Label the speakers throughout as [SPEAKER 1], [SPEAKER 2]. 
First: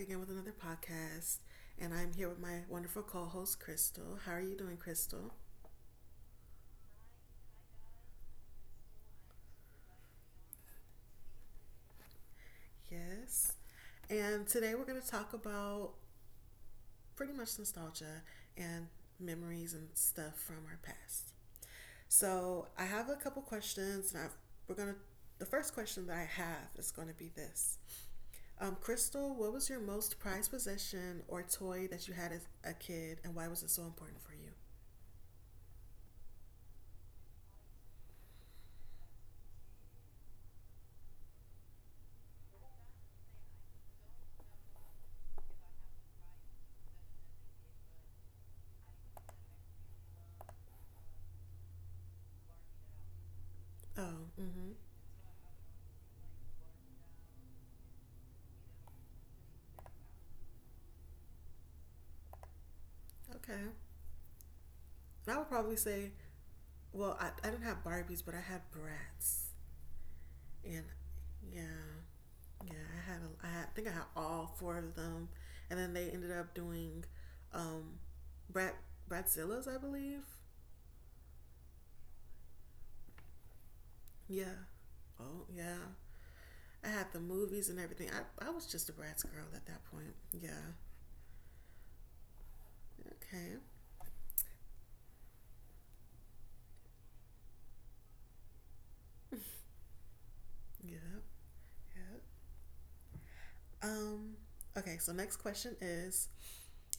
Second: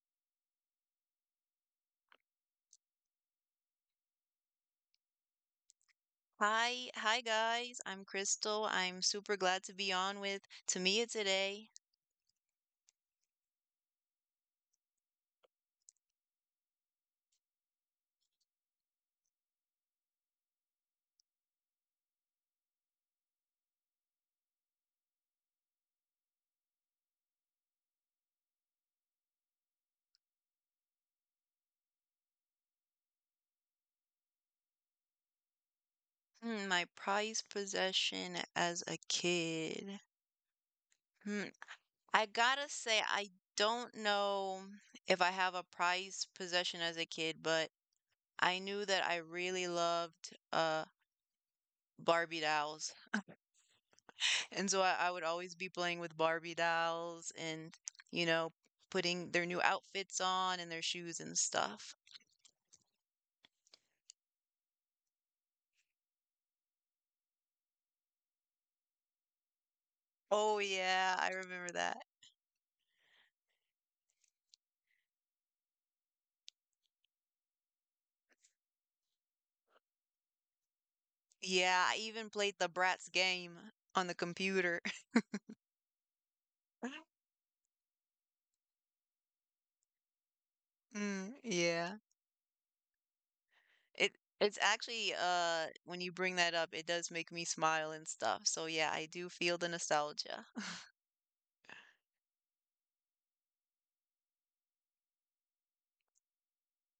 [SPEAKER 1] again with another podcast. And I'm here with my wonderful co host, Crystal. How are you doing, Crystal?
[SPEAKER 2] Hi, guys. I'm Crystal. I'm super glad to be on with Tamia today.
[SPEAKER 1] Yes. And today we're going to talk about pretty much nostalgia and memories and stuff from our past. So I have a couple questions, and I've, we're going to. The first question that I have is going to be this. Crystal, what was your most prized possession or toy that you had as a kid, and why was it so important for you?
[SPEAKER 2] My prized possession as a kid. Hmm, I gotta say, I don't know if I have a prized possession as a kid, but I knew that I really loved Barbie dolls.
[SPEAKER 1] Oh,
[SPEAKER 2] And
[SPEAKER 1] mm-hmm.
[SPEAKER 2] so I would always be playing with Barbie dolls and, you know, putting their new outfits on and their shoes and stuff.
[SPEAKER 1] Okay. And I would probably say, well, I didn't have Barbies, but I had Bratz,
[SPEAKER 2] Oh
[SPEAKER 1] and
[SPEAKER 2] yeah, I
[SPEAKER 1] yeah,
[SPEAKER 2] remember that.
[SPEAKER 1] yeah, I had, I think I had all four of them, and then they ended up doing, um, Brat Bratzillas, I believe.
[SPEAKER 2] Yeah, I even played the Bratz game on the
[SPEAKER 1] Yeah.
[SPEAKER 2] computer.
[SPEAKER 1] Oh yeah. I had the movies and everything. I was just a Bratz girl at that point. Yeah.
[SPEAKER 2] Mm, yeah.
[SPEAKER 1] Okay.
[SPEAKER 2] It it's actually when you bring that up, it does make me smile and stuff. So yeah, I do feel the nostalgia.
[SPEAKER 1] Yeah. Yeah. Um. Okay. So next question is,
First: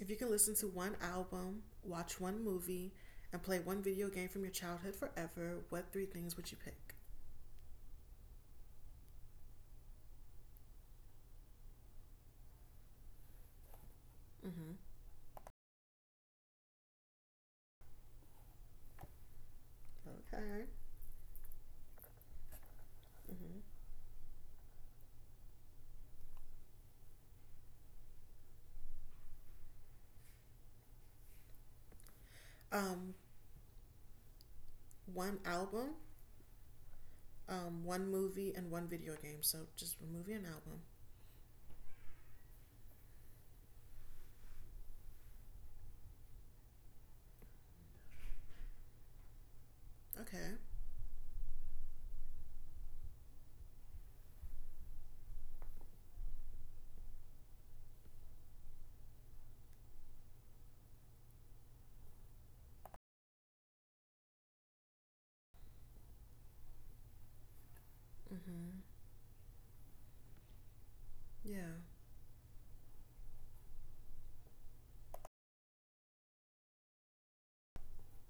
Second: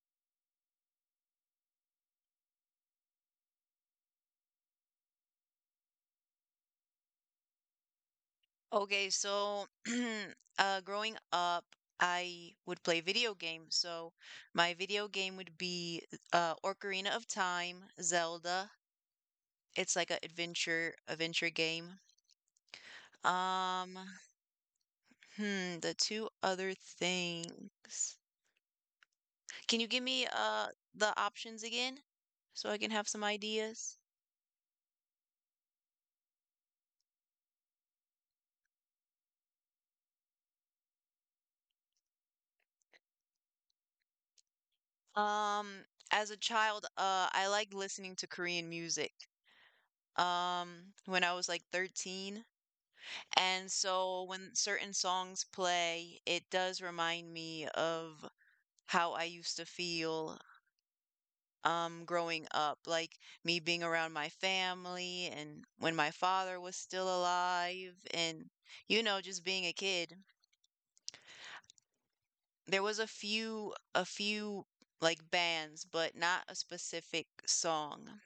[SPEAKER 1] if you can listen to one album, watch one movie, and play one video game from your childhood forever, what three things would you pick?
[SPEAKER 2] Okay, so growing up, I would play video games. So
[SPEAKER 1] Mm-hmm.
[SPEAKER 2] my video game would be Ocarina of Time, Zelda. It's like a
[SPEAKER 1] Okay.
[SPEAKER 2] adventure game.
[SPEAKER 1] Mm-hmm.
[SPEAKER 2] Um, hmm, the two other things. Can you give me the options again so I can have
[SPEAKER 1] Um,
[SPEAKER 2] some ideas?
[SPEAKER 1] one album, one movie, and one video game. So just a movie and album.
[SPEAKER 2] Um, as a child, I liked listening to Korean music.
[SPEAKER 1] Okay.
[SPEAKER 2] Um, when I was like 13, and so when certain songs play, it does remind me of how I used to feel growing up, like me being around my family and when my father was still alive and
[SPEAKER 1] Mm-hmm.
[SPEAKER 2] you know, just being a kid.
[SPEAKER 1] Yeah.
[SPEAKER 2] There was a few like bands, but not a specific song.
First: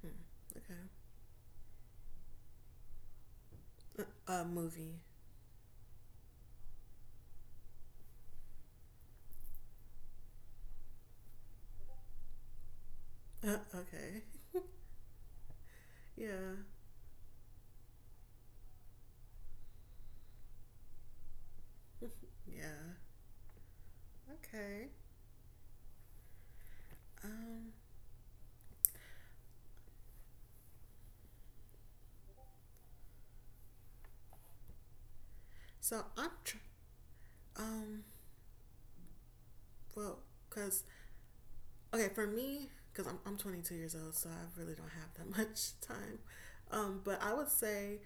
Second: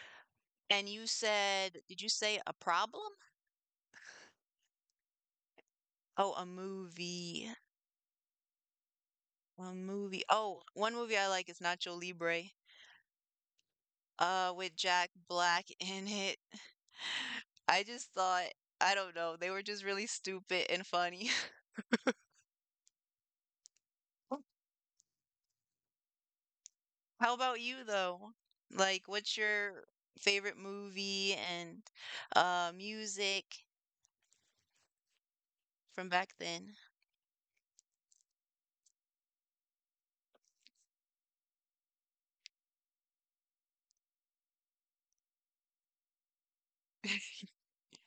[SPEAKER 1] Hmm. Okay.
[SPEAKER 2] And you said, did you say a problem?
[SPEAKER 1] A movie.
[SPEAKER 2] Oh, a movie. A movie. Oh, one movie I like is Nacho Libre,
[SPEAKER 1] Okay.
[SPEAKER 2] with Jack Black in it.
[SPEAKER 1] Yeah.
[SPEAKER 2] I just thought, I don't know, they were just really stupid and funny.
[SPEAKER 1] Yeah. Okay.
[SPEAKER 2] How about
[SPEAKER 1] Um.
[SPEAKER 2] you though? Like, what's your favorite movie and music
[SPEAKER 1] So
[SPEAKER 2] from back
[SPEAKER 1] I'm. Tr-
[SPEAKER 2] then?
[SPEAKER 1] um. Well, cause okay for me because I'm 22 years old, so I really don't have that much time. But I would say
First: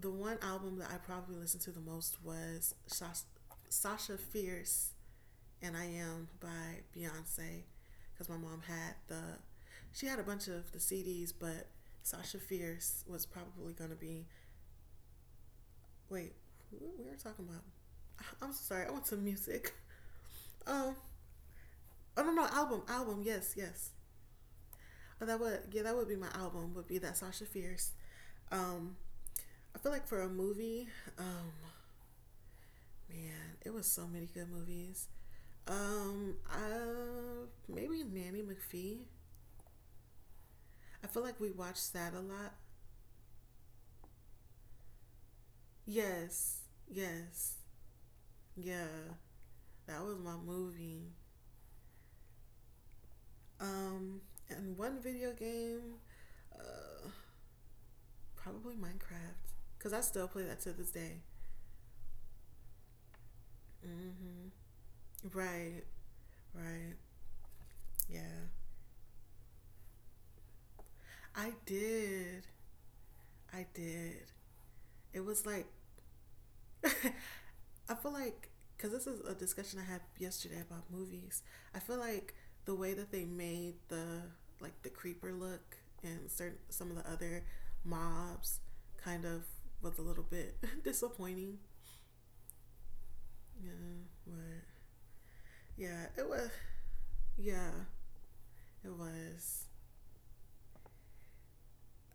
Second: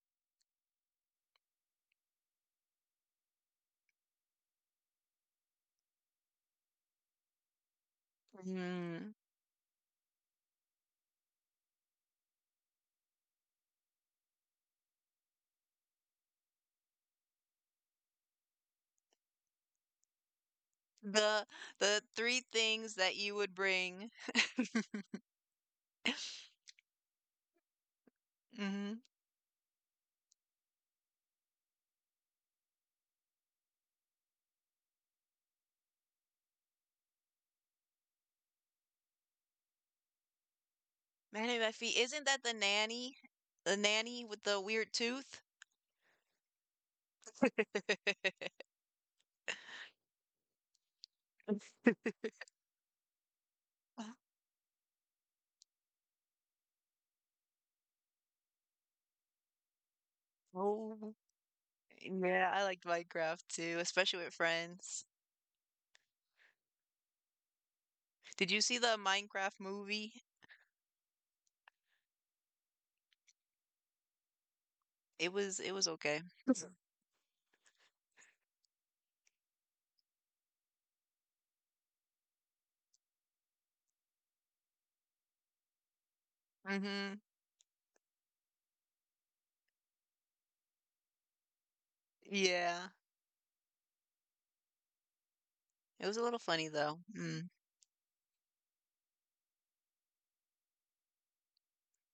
[SPEAKER 1] the one album that I probably listened to the most was Sasha Fierce and I Am by Beyonce, because my mom had
[SPEAKER 2] Hmm.
[SPEAKER 1] the, she had a bunch of the CDs, but Sasha Fierce was probably going to be. Wait, we were talking about, I- am sorry I went to music um
[SPEAKER 2] The the
[SPEAKER 1] oh no,
[SPEAKER 2] three
[SPEAKER 1] album,
[SPEAKER 2] things that
[SPEAKER 1] album,
[SPEAKER 2] you would
[SPEAKER 1] yes, yes.
[SPEAKER 2] bring.
[SPEAKER 1] But that would, yeah, that would be my album. Would be that Sasha Fierce. Um,
[SPEAKER 2] Mhm.
[SPEAKER 1] I feel like for a movie, um, man, it was so many good movies. Maybe Nanny McPhee. I feel like we
[SPEAKER 2] Manny
[SPEAKER 1] watched
[SPEAKER 2] McPhee,
[SPEAKER 1] that a
[SPEAKER 2] isn't that the
[SPEAKER 1] lot.
[SPEAKER 2] nanny? The nanny with the weird tooth?
[SPEAKER 1] Yes, yes, yeah, that was my movie. Um, and one video game, uh, probably Minecraft, cause I still play that to this
[SPEAKER 2] Oh,
[SPEAKER 1] day.
[SPEAKER 2] yeah, I liked Minecraft too, especially with
[SPEAKER 1] Mm-hmm.
[SPEAKER 2] friends.
[SPEAKER 1] Right, right, yeah.
[SPEAKER 2] Did you see the Minecraft movie?
[SPEAKER 1] I did. I did. It
[SPEAKER 2] It
[SPEAKER 1] was
[SPEAKER 2] was
[SPEAKER 1] like,
[SPEAKER 2] it was okay.
[SPEAKER 1] I feel like, because this is a discussion I had yesterday about movies. I feel like the way that they made the, like, the creeper look and certain some of the
[SPEAKER 2] Mm-hmm.
[SPEAKER 1] other mobs kind of was a little bit disappointing.
[SPEAKER 2] Yeah.
[SPEAKER 1] Yeah, but
[SPEAKER 2] It
[SPEAKER 1] yeah,
[SPEAKER 2] was a
[SPEAKER 1] it
[SPEAKER 2] little
[SPEAKER 1] was.
[SPEAKER 2] funny though. Mm.
[SPEAKER 1] Yeah, it was.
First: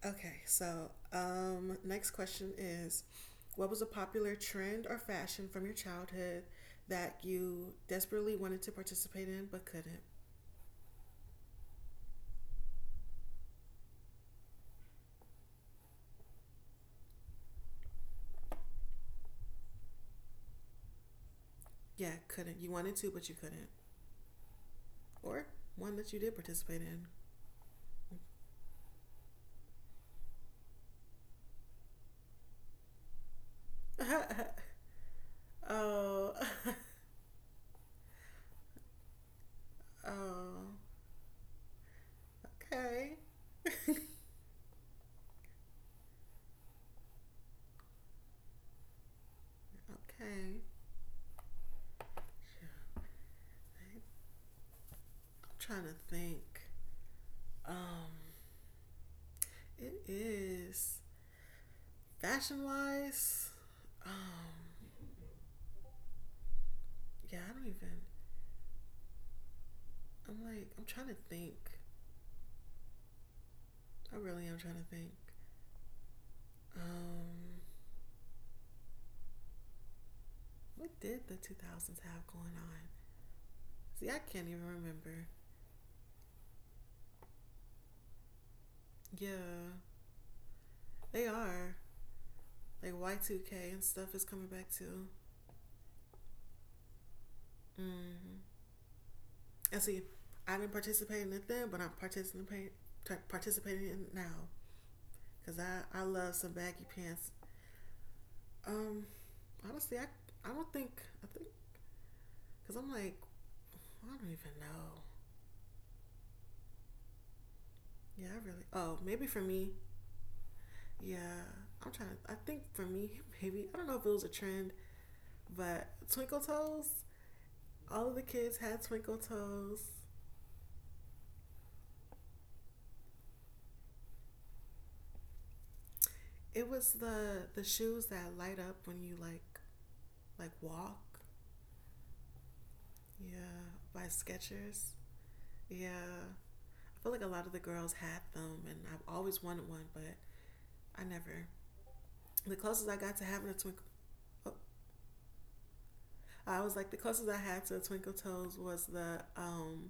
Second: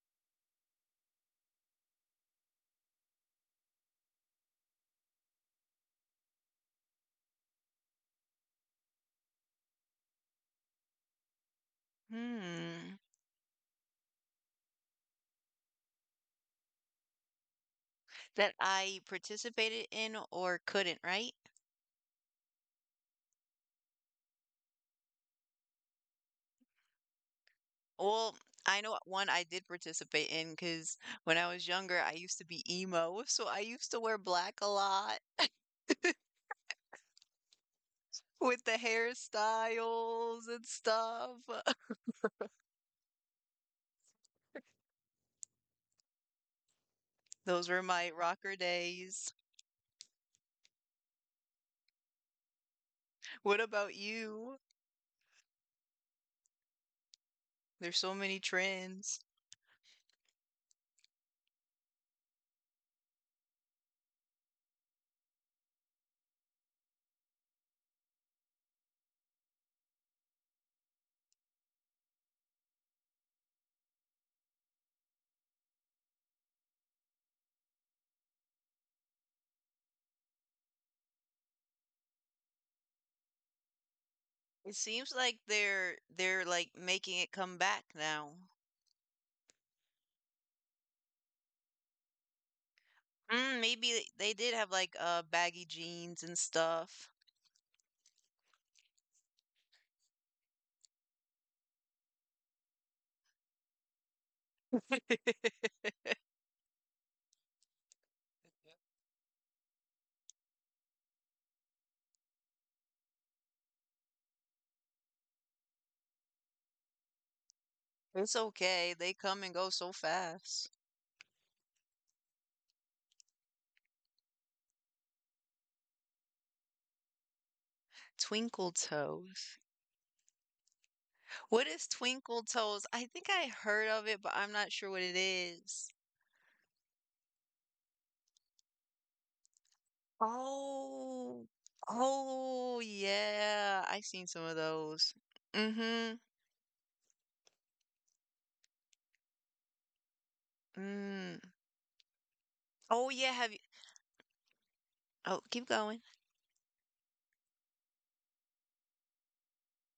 [SPEAKER 1] Okay, so next question is, what was a popular trend or fashion from your childhood that you desperately wanted to participate in but couldn't?
[SPEAKER 2] Hmm. That I participated in or couldn't, right?
[SPEAKER 1] Yeah, couldn't. You wanted to, but you couldn't. Or one that you did participate in.
[SPEAKER 2] Well, I know one I did participate in because when I was younger, I used to be emo. So I used to wear black a lot
[SPEAKER 1] Oh,
[SPEAKER 2] with the hairstyles and
[SPEAKER 1] oh,
[SPEAKER 2] stuff.
[SPEAKER 1] okay.
[SPEAKER 2] Those were my rocker days.
[SPEAKER 1] okay.
[SPEAKER 2] What about you?
[SPEAKER 1] I'm trying to think.
[SPEAKER 2] There's so
[SPEAKER 1] Um,
[SPEAKER 2] many trends.
[SPEAKER 1] it is fashion wise. Um, yeah, I don't even. I'm like, I'm trying to think. I really am trying to think. Um, what did the 2000s have going on? See, I can't even
[SPEAKER 2] It seems
[SPEAKER 1] remember.
[SPEAKER 2] like they're like making it come back now.
[SPEAKER 1] Yeah, they are. Like
[SPEAKER 2] Mm,
[SPEAKER 1] Y2K and
[SPEAKER 2] maybe
[SPEAKER 1] stuff is
[SPEAKER 2] they
[SPEAKER 1] coming
[SPEAKER 2] did have
[SPEAKER 1] back
[SPEAKER 2] like
[SPEAKER 1] too.
[SPEAKER 2] baggy jeans and stuff.
[SPEAKER 1] Mm-hmm. And see, I didn't participate in it then, but I'm participating in it now because I love some baggy pants. Um, honestly, I don't think I think because I'm like I don't even know. Yeah,
[SPEAKER 2] It's
[SPEAKER 1] I really.
[SPEAKER 2] okay.
[SPEAKER 1] Oh,
[SPEAKER 2] They
[SPEAKER 1] maybe
[SPEAKER 2] come
[SPEAKER 1] for
[SPEAKER 2] and go
[SPEAKER 1] me,
[SPEAKER 2] so fast.
[SPEAKER 1] yeah, I think for me, maybe I don't know if it was a trend, but twinkle toes. All of the kids
[SPEAKER 2] Twinkle
[SPEAKER 1] had twinkle
[SPEAKER 2] toes.
[SPEAKER 1] toes.
[SPEAKER 2] What is Twinkle Toes? I think I heard of it, but I'm not sure what it is.
[SPEAKER 1] It was the shoes that light up when you like, walk.
[SPEAKER 2] Oh, oh
[SPEAKER 1] Yeah,
[SPEAKER 2] yeah, I've
[SPEAKER 1] by
[SPEAKER 2] seen some of
[SPEAKER 1] Skechers.
[SPEAKER 2] those.
[SPEAKER 1] Yeah,
[SPEAKER 2] Mm-hmm.
[SPEAKER 1] I feel like a lot of the girls had them, and I've always wanted one, but I
[SPEAKER 2] Mm.
[SPEAKER 1] never. The closest I
[SPEAKER 2] Oh
[SPEAKER 1] got
[SPEAKER 2] yeah,
[SPEAKER 1] to
[SPEAKER 2] have
[SPEAKER 1] having
[SPEAKER 2] you?
[SPEAKER 1] a twinkle, oh,
[SPEAKER 2] Oh, keep going.
[SPEAKER 1] I was like the closest I had to a twinkle toes was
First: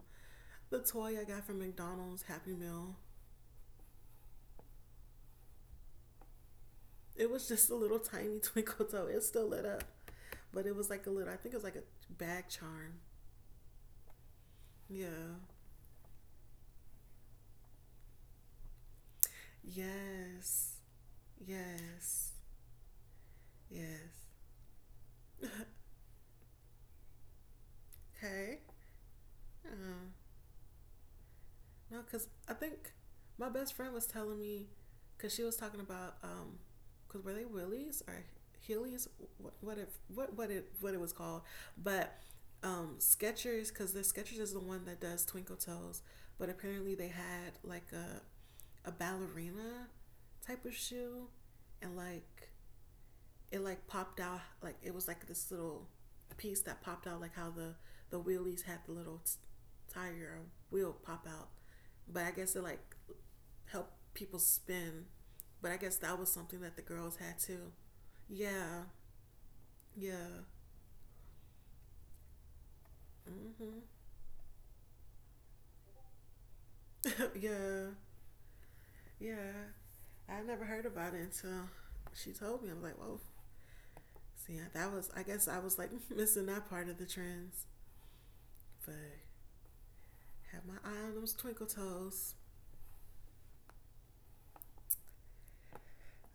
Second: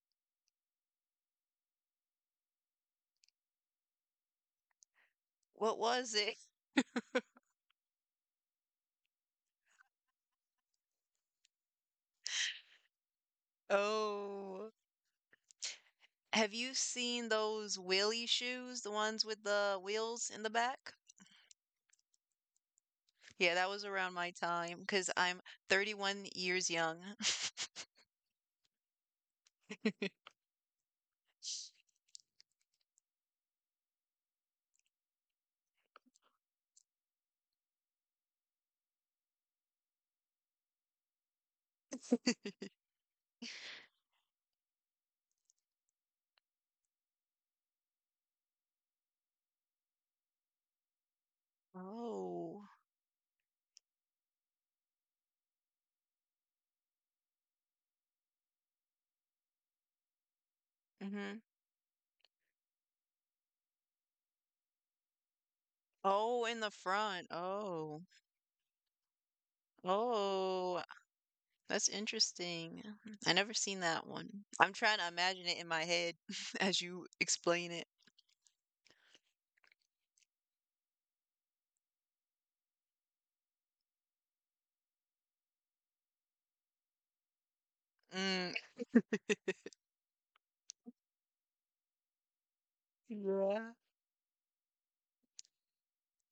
[SPEAKER 1] the toy I got from McDonald's Happy Meal.
[SPEAKER 2] What was it?
[SPEAKER 1] It was just a little tiny twinkle toe. It still lit up, but it was like a little, I think it was like a bag charm.
[SPEAKER 2] Oh,
[SPEAKER 1] Yeah.
[SPEAKER 2] have you seen those wheelie shoes, the ones with the wheels in the
[SPEAKER 1] Yes.
[SPEAKER 2] back?
[SPEAKER 1] Yes.
[SPEAKER 2] Yeah, that was around
[SPEAKER 1] Yes.
[SPEAKER 2] my time because I'm 31 years young.
[SPEAKER 1] Okay. Uh, no, because I think my best friend was telling me, because she was talking about because were they willies or Heelys? What what it what it was called? But Skechers, because the Skechers is the one that does Twinkle Toes. But apparently they had like a ballerina type of shoe, and like
[SPEAKER 2] Oh.
[SPEAKER 1] it, like, popped out, like it was like this little piece that popped out like how the wheelies had the little tire or wheel pop
[SPEAKER 2] Mm-hmm.
[SPEAKER 1] out, but I guess it like helped people spin. But I guess that was
[SPEAKER 2] Oh,
[SPEAKER 1] something
[SPEAKER 2] in the
[SPEAKER 1] that the girls
[SPEAKER 2] front.
[SPEAKER 1] had too.
[SPEAKER 2] Oh.
[SPEAKER 1] Yeah, yeah,
[SPEAKER 2] Oh, that's interesting. I never
[SPEAKER 1] mm-hmm.
[SPEAKER 2] seen that one. I'm trying to imagine it in my head as you explain it.
[SPEAKER 1] Yeah, yeah. I never heard about it until she told me. I was like, whoa. See, that was, I guess I was like missing that part of the trends,
[SPEAKER 2] Mm,
[SPEAKER 1] but have my eye on those twinkle toes.
[SPEAKER 2] yeah.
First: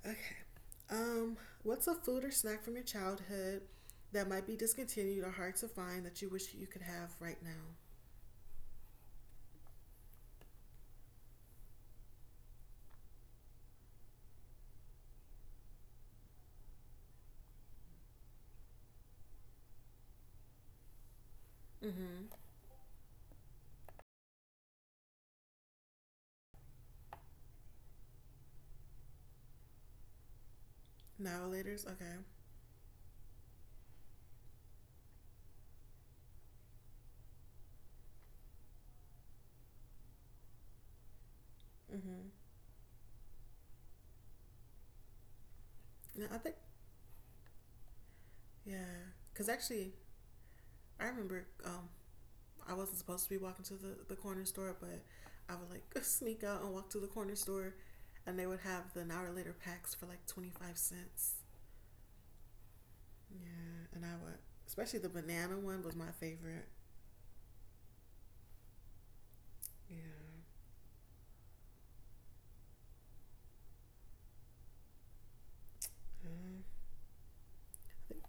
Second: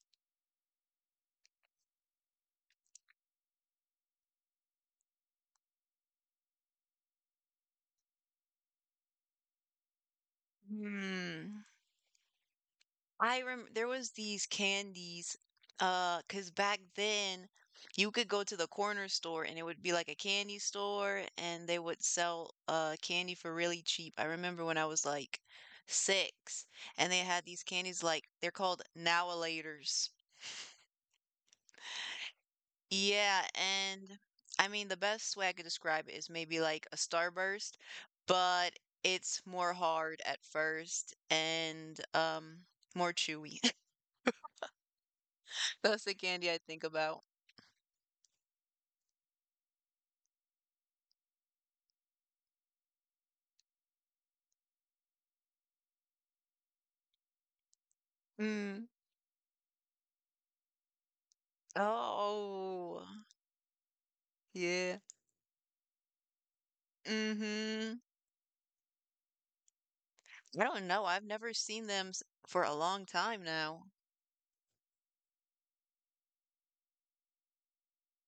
[SPEAKER 1] Okay. Um, what's a food or snack from your childhood that might be discontinued or hard to find that you wish you could have right now?
[SPEAKER 2] Hmm. I rem there was these candies, 'cause back then you could go to the corner store and it would be like a candy store and they would
[SPEAKER 1] Mm-hmm.
[SPEAKER 2] sell candy for really cheap. I remember when I was like six and they had these candies like they're called Nowalators.
[SPEAKER 1] Novelators. Okay.
[SPEAKER 2] Yeah, and I mean, the best way I could describe it is maybe like a starburst, but it's more hard at first and
[SPEAKER 1] Mm-hmm.
[SPEAKER 2] more chewy. That's the
[SPEAKER 1] No, I
[SPEAKER 2] candy
[SPEAKER 1] think
[SPEAKER 2] I think about.
[SPEAKER 1] yeah. Cause actually, I remember I wasn't supposed to be walking to the corner store, but I would like sneak out and walk to the corner store, and they would
[SPEAKER 2] Mm.
[SPEAKER 1] have the an hour later packs for like 25 cents.
[SPEAKER 2] Oh,
[SPEAKER 1] Yeah, and I would, especially
[SPEAKER 2] yeah.
[SPEAKER 1] the banana one was my favorite.
[SPEAKER 2] Mm-hmm.
[SPEAKER 1] Yeah.
[SPEAKER 2] I don't know. I've never seen them s- for a long time now.
[SPEAKER 1] Mm, I think,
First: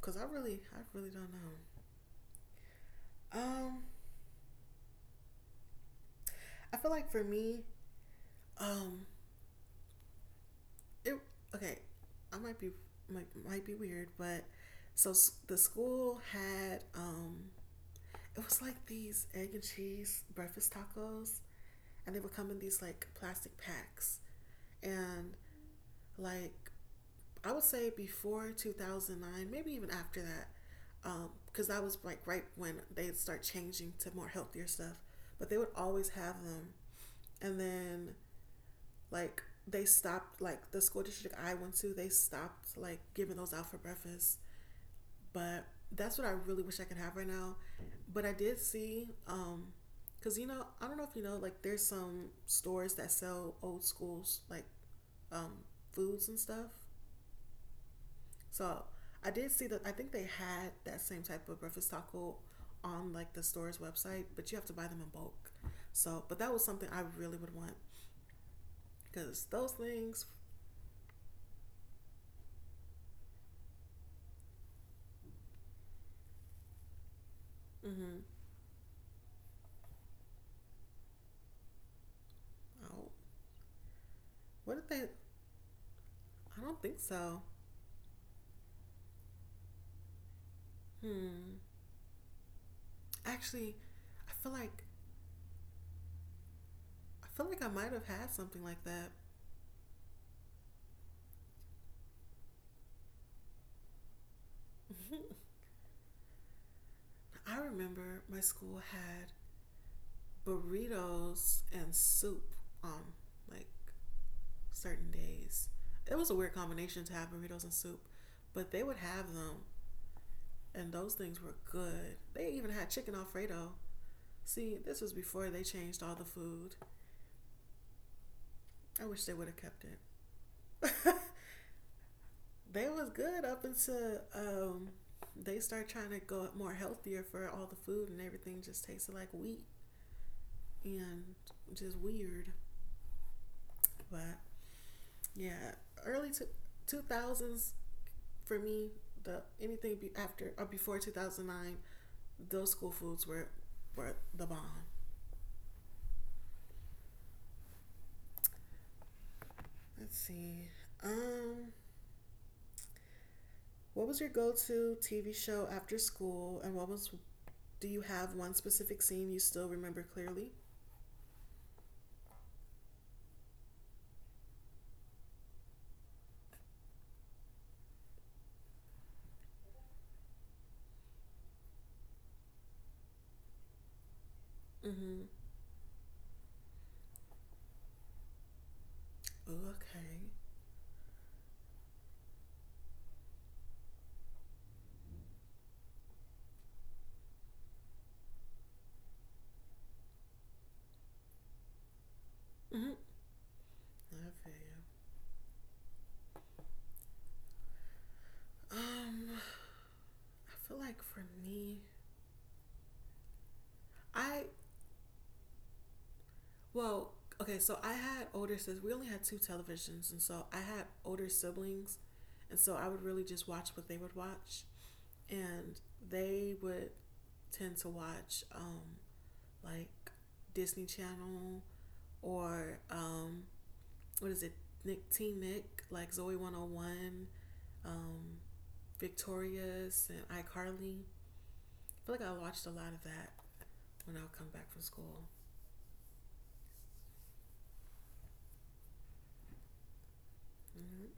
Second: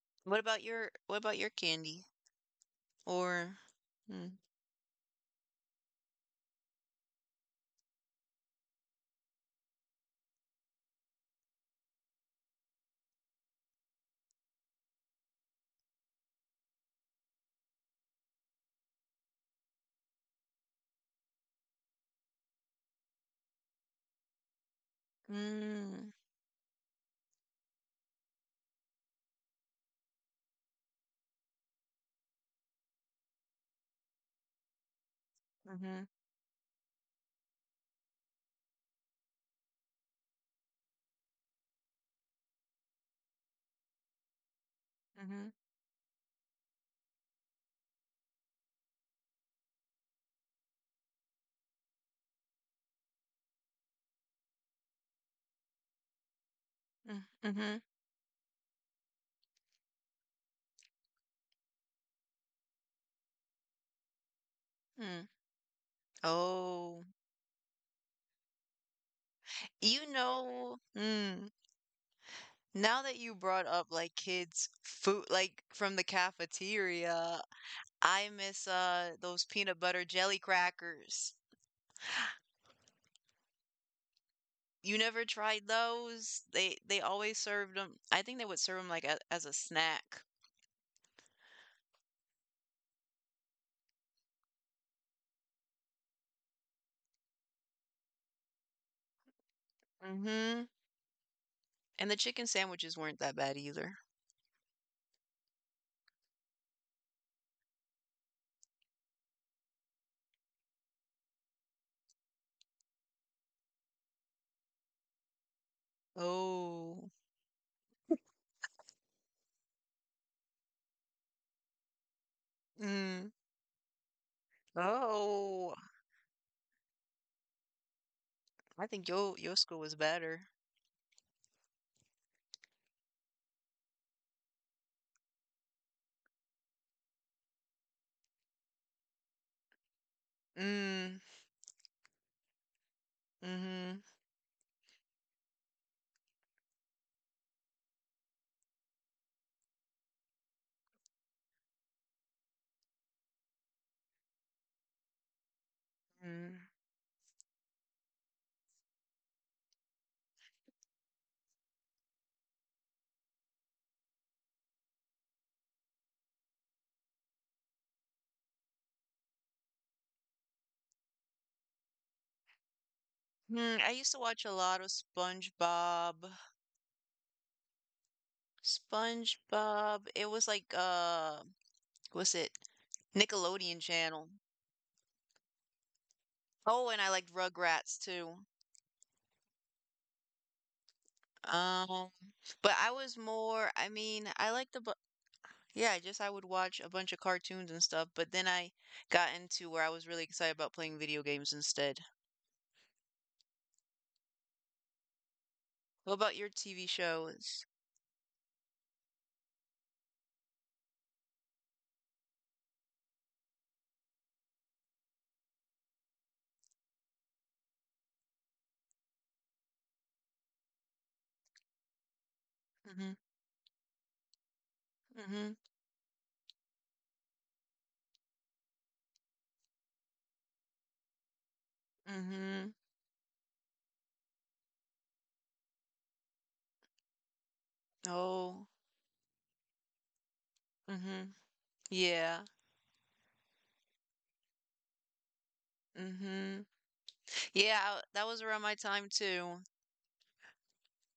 [SPEAKER 1] cause I really
[SPEAKER 2] What
[SPEAKER 1] don't
[SPEAKER 2] about your
[SPEAKER 1] know.
[SPEAKER 2] candy? Or
[SPEAKER 1] Um,
[SPEAKER 2] mm.
[SPEAKER 1] I feel like for me, um, it okay. I might be might be weird, but so the school had it was like these egg and cheese breakfast tacos, and they would come in these like plastic packs, and
[SPEAKER 2] Mm.
[SPEAKER 1] like I would say before 2009, maybe even after that, because that was like right when they'd start changing to more healthier stuff. But they would
[SPEAKER 2] Mm-hmm.
[SPEAKER 1] always have them, and then like they stopped, like, the school district I went to, they stopped like giving those out for breakfast,
[SPEAKER 2] Mm-hmm.
[SPEAKER 1] but that's what I really wish I could have right now. But I did see cuz you know, I don't know if you know, like there's some stores that sell old schools like um foods and stuff,
[SPEAKER 2] Mm-hmm. Mm. Mhm,
[SPEAKER 1] so I did see that, I think they had that same type of breakfast taco on like the store's website, but you have to buy them in
[SPEAKER 2] mm.
[SPEAKER 1] bulk. So but that was something I
[SPEAKER 2] Oh.
[SPEAKER 1] really would want, because those
[SPEAKER 2] You
[SPEAKER 1] things.
[SPEAKER 2] know, mm, now that you brought up like kids' food, like from the cafeteria,
[SPEAKER 1] Mm-hmm.
[SPEAKER 2] I miss those peanut butter jelly crackers.
[SPEAKER 1] Oh, what did
[SPEAKER 2] You
[SPEAKER 1] they?
[SPEAKER 2] never tried those?
[SPEAKER 1] I don't
[SPEAKER 2] They
[SPEAKER 1] think
[SPEAKER 2] they always
[SPEAKER 1] so.
[SPEAKER 2] served them. I think they would serve them like as a snack.
[SPEAKER 1] Hmm. Actually, I feel like I feel like I might have had something like that.
[SPEAKER 2] Mm-hmm. And the chicken sandwiches weren't that bad either.
[SPEAKER 1] I remember my school had burritos and soup on like certain days. It was a weird combination
[SPEAKER 2] Oh,
[SPEAKER 1] to have burritos and soup, but they would have them, and those things were good. They even had chicken
[SPEAKER 2] mm,
[SPEAKER 1] Alfredo. See, this was before they
[SPEAKER 2] oh,
[SPEAKER 1] changed all the food.
[SPEAKER 2] I
[SPEAKER 1] I
[SPEAKER 2] think
[SPEAKER 1] wish they
[SPEAKER 2] your
[SPEAKER 1] would
[SPEAKER 2] your
[SPEAKER 1] have
[SPEAKER 2] school
[SPEAKER 1] kept
[SPEAKER 2] was better.
[SPEAKER 1] it. They was good up until they start trying to go more healthier for all the food, and everything just tasted like wheat
[SPEAKER 2] Mm,
[SPEAKER 1] and just weird.
[SPEAKER 2] mm-hmm.
[SPEAKER 1] But yeah, early to two thousands for me. The anything be after or before 2009, those school foods were the bomb.
[SPEAKER 2] Mm.
[SPEAKER 1] Let's see. Um, what was your go to TV show after school, and what was do you have one specific scene you still remember clearly?
[SPEAKER 2] Hmm, I used to watch a lot of SpongeBob. SpongeBob. It was like was it Nickelodeon channel.
[SPEAKER 1] Mm-hmm.
[SPEAKER 2] Oh, and I liked Rugrats too.
[SPEAKER 1] Ooh, okay.
[SPEAKER 2] Um, but I was more, I mean, I liked the yeah, just I would watch a bunch of cartoons and stuff, but then I got into where I was really excited about playing video games instead.
[SPEAKER 1] Mm-hmm. Okay.
[SPEAKER 2] What about your TV shows?
[SPEAKER 1] Um, I feel like for me, I well, okay. So I had older sisters. We only had two televisions, and so I had older siblings, and so I would
[SPEAKER 2] Mm-hmm.
[SPEAKER 1] really just watch what they would watch,
[SPEAKER 2] Mm-hmm.
[SPEAKER 1] and they would tend to watch like Disney Channel
[SPEAKER 2] Mm-hmm.
[SPEAKER 1] or what is it Nick, Teen Nick, like Zoe 101, um
[SPEAKER 2] Oh.
[SPEAKER 1] Victorious and iCarly.
[SPEAKER 2] Mm-hmm.
[SPEAKER 1] I feel like I
[SPEAKER 2] Yeah.
[SPEAKER 1] watched a lot of that when I would come back from school.
[SPEAKER 2] Mm-hmm. Yeah, I- that was around my time too.
[SPEAKER 1] Mm.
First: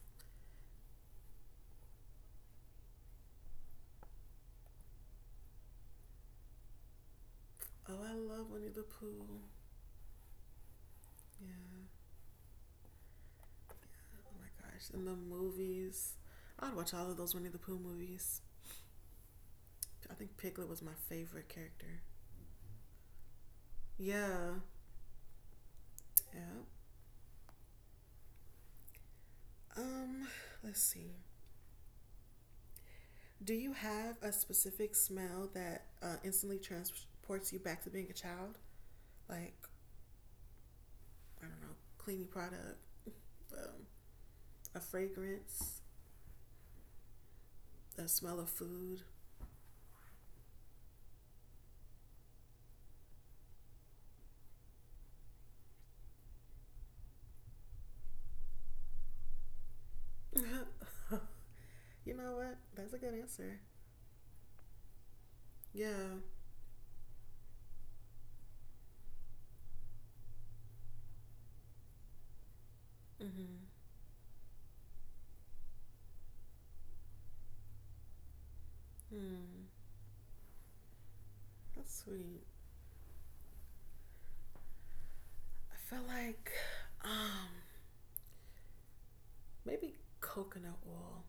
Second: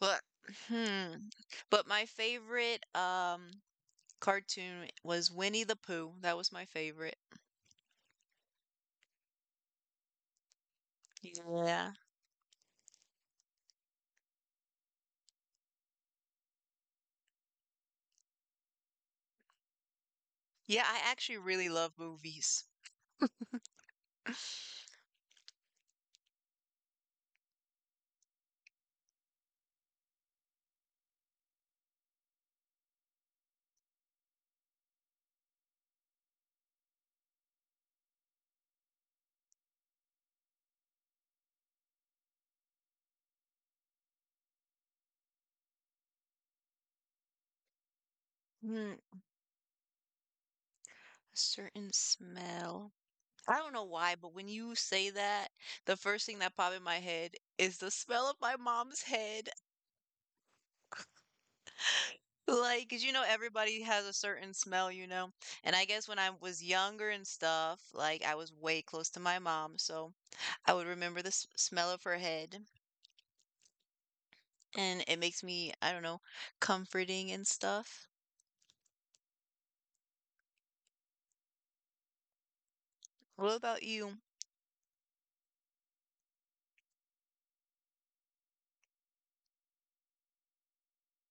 [SPEAKER 2] But hmm. But my favorite cartoon was Winnie the Pooh. That was my favorite.
[SPEAKER 1] Oh, I love Winnie the Pooh. Yeah.
[SPEAKER 2] Yeah.
[SPEAKER 1] Oh my gosh. And the movies. I'd watch all of those Winnie the Pooh movies. I think Piglet was
[SPEAKER 2] Yeah,
[SPEAKER 1] my
[SPEAKER 2] I actually
[SPEAKER 1] favorite
[SPEAKER 2] really love
[SPEAKER 1] character.
[SPEAKER 2] movies.
[SPEAKER 1] Yeah. Yeah. Um, let's see. Do you have a specific smell that instantly transports you back to being a child? Like, I don't know, cleaning product, um, a fragrance, a smell of
[SPEAKER 2] Hmm,
[SPEAKER 1] food.
[SPEAKER 2] a certain smell. I don't know why, but when you say that, the first thing that popped in my head is the smell of my mom's head.
[SPEAKER 1] You know what?
[SPEAKER 2] Like,
[SPEAKER 1] That's a
[SPEAKER 2] 'cause you
[SPEAKER 1] good
[SPEAKER 2] know,
[SPEAKER 1] answer.
[SPEAKER 2] everybody has a certain smell, you know? And I guess when
[SPEAKER 1] Yeah.
[SPEAKER 2] I was younger and stuff, like, I was way close to my mom, so I would remember the s smell of her head.
[SPEAKER 1] Mm-hmm.
[SPEAKER 2] And it makes me, I don't know, comforting and stuff.
[SPEAKER 1] Hmm. That's sweet.
[SPEAKER 2] What about you?
[SPEAKER 1] I feel like um maybe coconut oil.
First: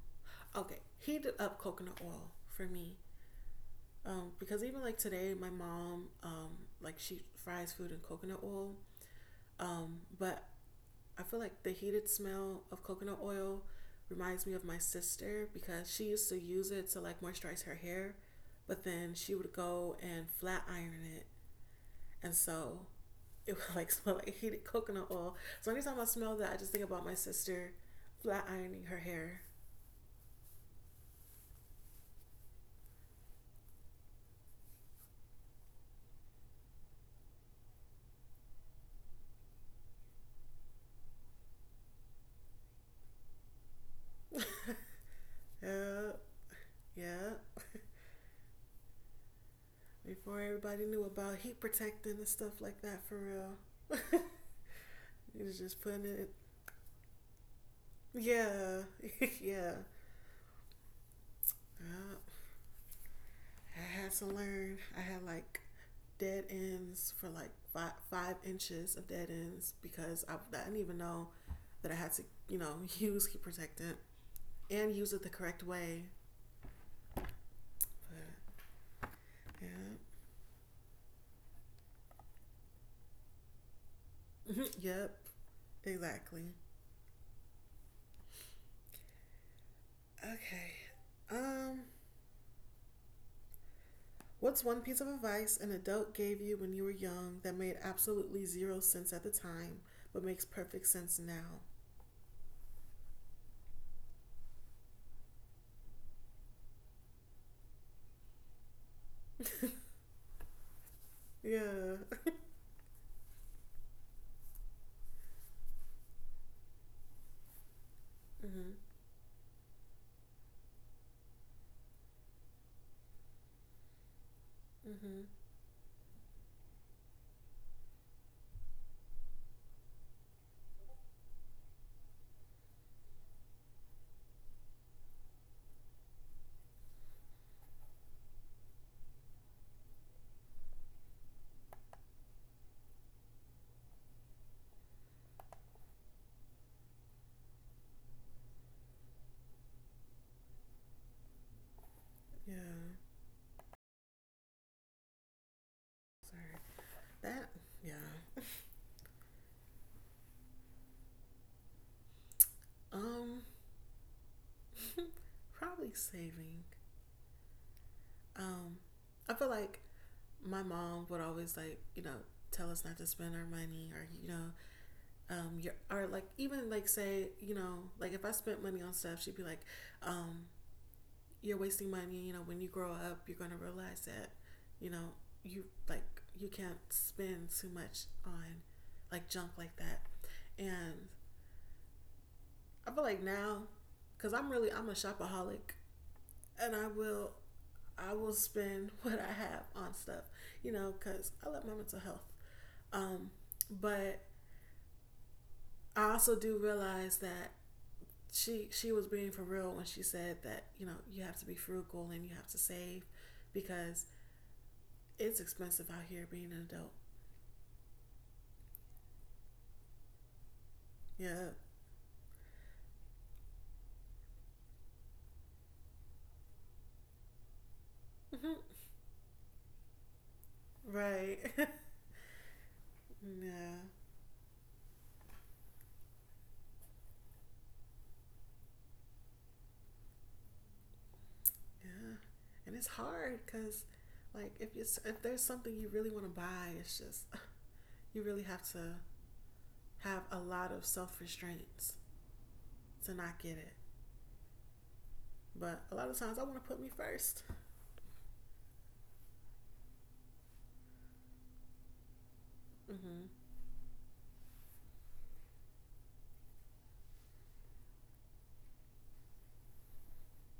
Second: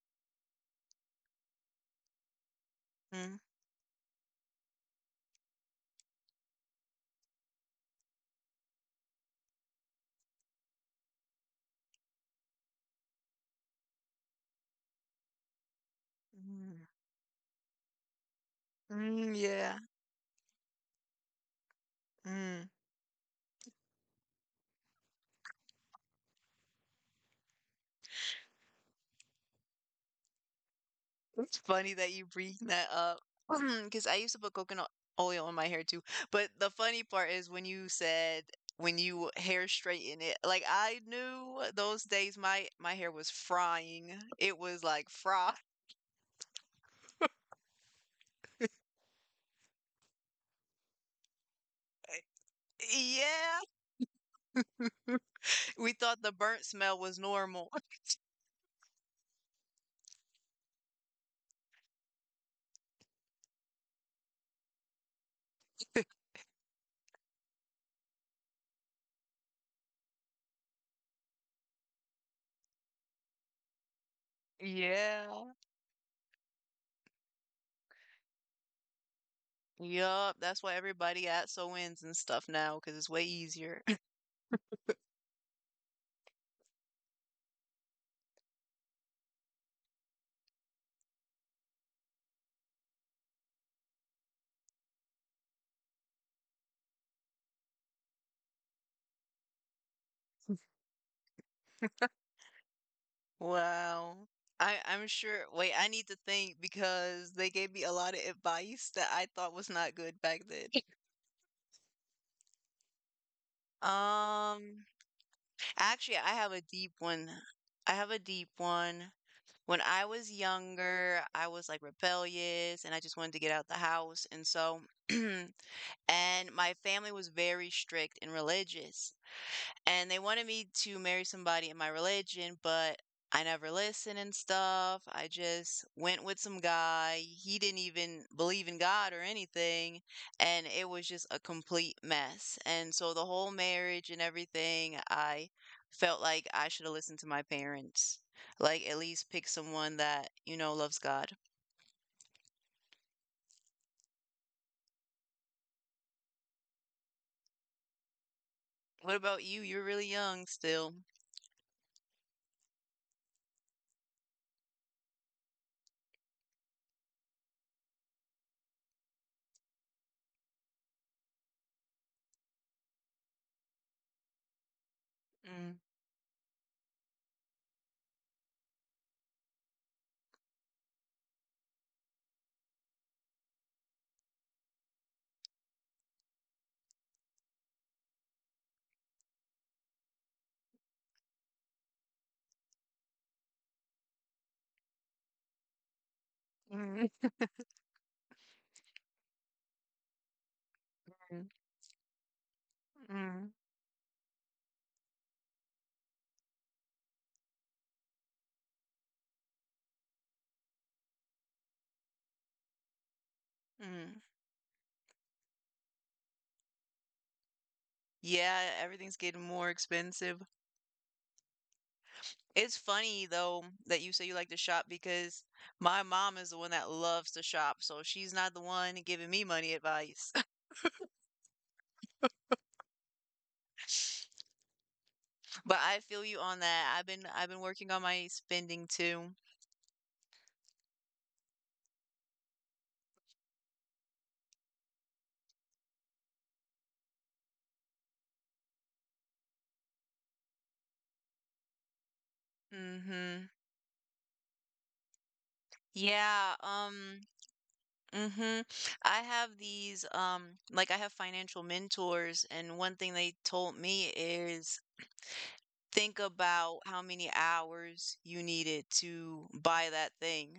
[SPEAKER 1] Okay, heated up coconut oil for me.
[SPEAKER 2] Mm,
[SPEAKER 1] Because even like today, my mom like she fries food in coconut oil. But I feel like the heated smell of coconut oil reminds me of my sister because she used to use
[SPEAKER 2] mm,
[SPEAKER 1] it to moisturize her hair, but then she
[SPEAKER 2] mm,
[SPEAKER 1] would
[SPEAKER 2] yeah.
[SPEAKER 1] go and flat iron it, and
[SPEAKER 2] Mm.
[SPEAKER 1] so it would smell like heated coconut oil. So anytime I smell that, I just think about my sister flat ironing her hair.
[SPEAKER 2] It's funny that you bring that up because I used to put coconut oil in my hair too. But the funny part is when you said when you hair straighten it, like I knew those days my hair was frying. It was like fry.
[SPEAKER 1] Yeah, yeah. Before everybody knew about heat protecting and stuff like that for real.
[SPEAKER 2] Yeah.
[SPEAKER 1] It was just
[SPEAKER 2] We
[SPEAKER 1] putting
[SPEAKER 2] thought
[SPEAKER 1] it.
[SPEAKER 2] the burnt smell was normal.
[SPEAKER 1] Yeah, yeah, yeah. I had to learn. I had like dead ends for like five inches of dead ends because I didn't even know that I had to, use heat protectant and use it
[SPEAKER 2] Yeah.
[SPEAKER 1] the correct way. But yeah,
[SPEAKER 2] Yup, that's why everybody at SoIns and stuff now, cause it's way easier.
[SPEAKER 1] yep. Exactly. Okay. Um, what's one piece of advice an adult gave you when you were young that made absolutely zero sense at the time, but makes perfect sense now?
[SPEAKER 2] Wow. I'm sure wait, I need to think because they gave me a lot of advice that I thought was not good back then.
[SPEAKER 1] Yeah.
[SPEAKER 2] Um, actually, I have a deep one. I have a deep
[SPEAKER 1] Mhm.
[SPEAKER 2] one. When I was younger, I was like rebellious and I just wanted to get out the house. And so,
[SPEAKER 1] Mhm.
[SPEAKER 2] and my family was very strict and religious. And they wanted me to marry somebody in my religion, but I never listened and stuff. I just went with some guy. He didn't even believe in God or anything, and it was just a complete mess. And so the whole marriage and everything, I felt like I should have listened to my parents. Like at least pick someone that, you know, loves God.
[SPEAKER 1] Yeah. Sorry. That. Yeah.
[SPEAKER 2] What about you? You're really young still.
[SPEAKER 1] Um. Probably saving. Um. I feel like my mom would always you know tell us not to spend our money or you know your
[SPEAKER 2] Mm,
[SPEAKER 1] or like even like say you know like if I spent money on stuff she'd be like um you're wasting money. You know, when you grow up, you're going to realize that, you know, you can't spend too much on like junk like that. And I feel like now, cause I'm a shopaholic, and
[SPEAKER 2] mm,
[SPEAKER 1] I will spend what I have on stuff. You know, cause
[SPEAKER 2] mm,
[SPEAKER 1] I love my mental health. Um,
[SPEAKER 2] mm.
[SPEAKER 1] but I also do realize that she was being for real when she said that you know you have to be frugal and you have to save because
[SPEAKER 2] Mm.
[SPEAKER 1] it's expensive out here being an adult.
[SPEAKER 2] Yeah, everything's getting more expensive.
[SPEAKER 1] Yeah.
[SPEAKER 2] It's funny though that you say you like to shop because my mom is the one that loves to shop, so she's not
[SPEAKER 1] Mm-hmm.
[SPEAKER 2] the one giving me money advice.
[SPEAKER 1] Right. yeah.
[SPEAKER 2] But I feel you on that. I've been working on my spending too.
[SPEAKER 1] Yeah. And it's hard because, like, if there's something you really want to buy, it's just you really have to have a lot of self restraints to not
[SPEAKER 2] Mm-hmm.
[SPEAKER 1] get it. But a lot of times, I
[SPEAKER 2] Yeah,
[SPEAKER 1] want to put me 1st.
[SPEAKER 2] mm-hmm. I have these, like I have financial mentors, and one thing
[SPEAKER 1] Mm-hmm.
[SPEAKER 2] they told me is think about how many hours you needed to buy that thing.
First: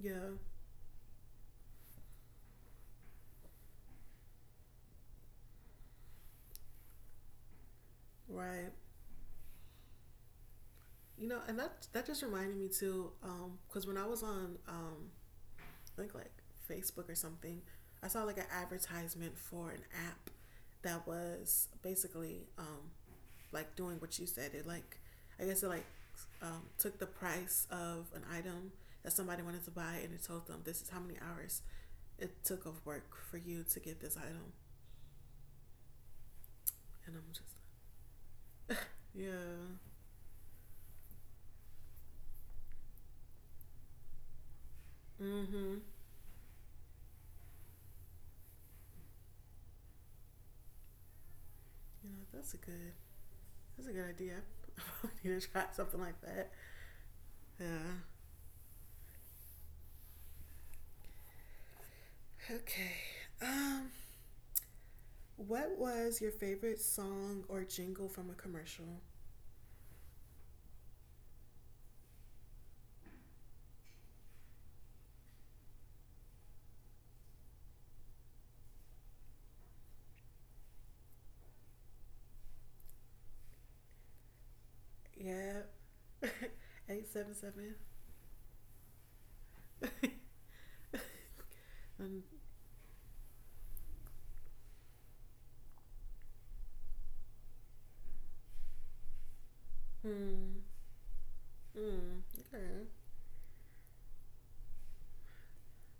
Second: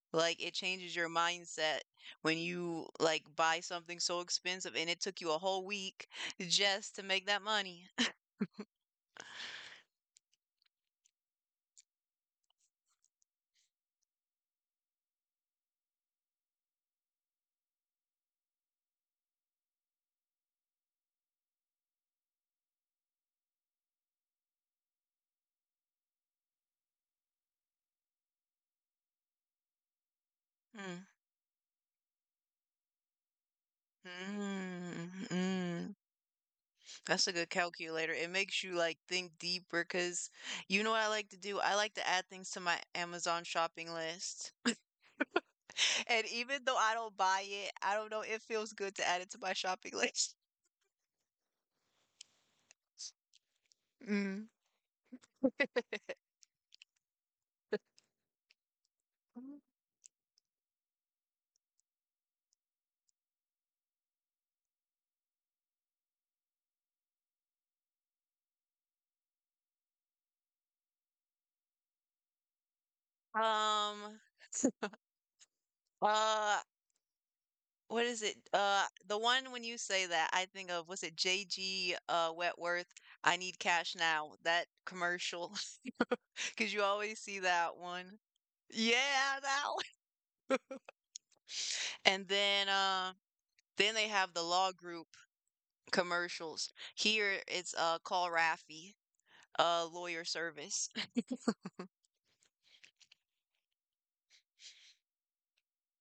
[SPEAKER 1] Yeah.
[SPEAKER 2] Like, it changes your mindset when you, like, buy something so expensive and it took you a whole week just to make that money.
[SPEAKER 1] Right. You know, and that just reminded me too, because when I was on think like Facebook or something. I saw like an advertisement for an app that was basically like doing what you said. It like I guess it like Took the price of an item that somebody wanted to buy and it told them this is how
[SPEAKER 2] Mm,
[SPEAKER 1] many hours it took of work for you to get this item.
[SPEAKER 2] mm, mm.
[SPEAKER 1] And I'm
[SPEAKER 2] That's a
[SPEAKER 1] just
[SPEAKER 2] good calculator. It makes you like
[SPEAKER 1] like,
[SPEAKER 2] think
[SPEAKER 1] yeah,
[SPEAKER 2] deeper because you know what I like to do? I like to add things to my Amazon shopping list.
[SPEAKER 1] mm-hmm.
[SPEAKER 2] And even though I don't buy it, I don't know, it feels good to add it to my shopping list.
[SPEAKER 1] You know that's a good idea.
[SPEAKER 2] Mm.
[SPEAKER 1] I probably need to try something like that. Yeah. Okay. Um. What was your favorite song or jingle from a commercial?
[SPEAKER 2] Um, uh, what is it? The one when you say that, I think of, was it JG Wetworth? I need cash now. That commercial,
[SPEAKER 1] Yeah,
[SPEAKER 2] because you always see
[SPEAKER 1] 877.
[SPEAKER 2] that one. Yeah, that one.
[SPEAKER 1] Um,
[SPEAKER 2] And then they have the law group commercials. Here it's Call Raffy, lawyer
[SPEAKER 1] hmm.
[SPEAKER 2] service.
[SPEAKER 1] Hmm. Okay.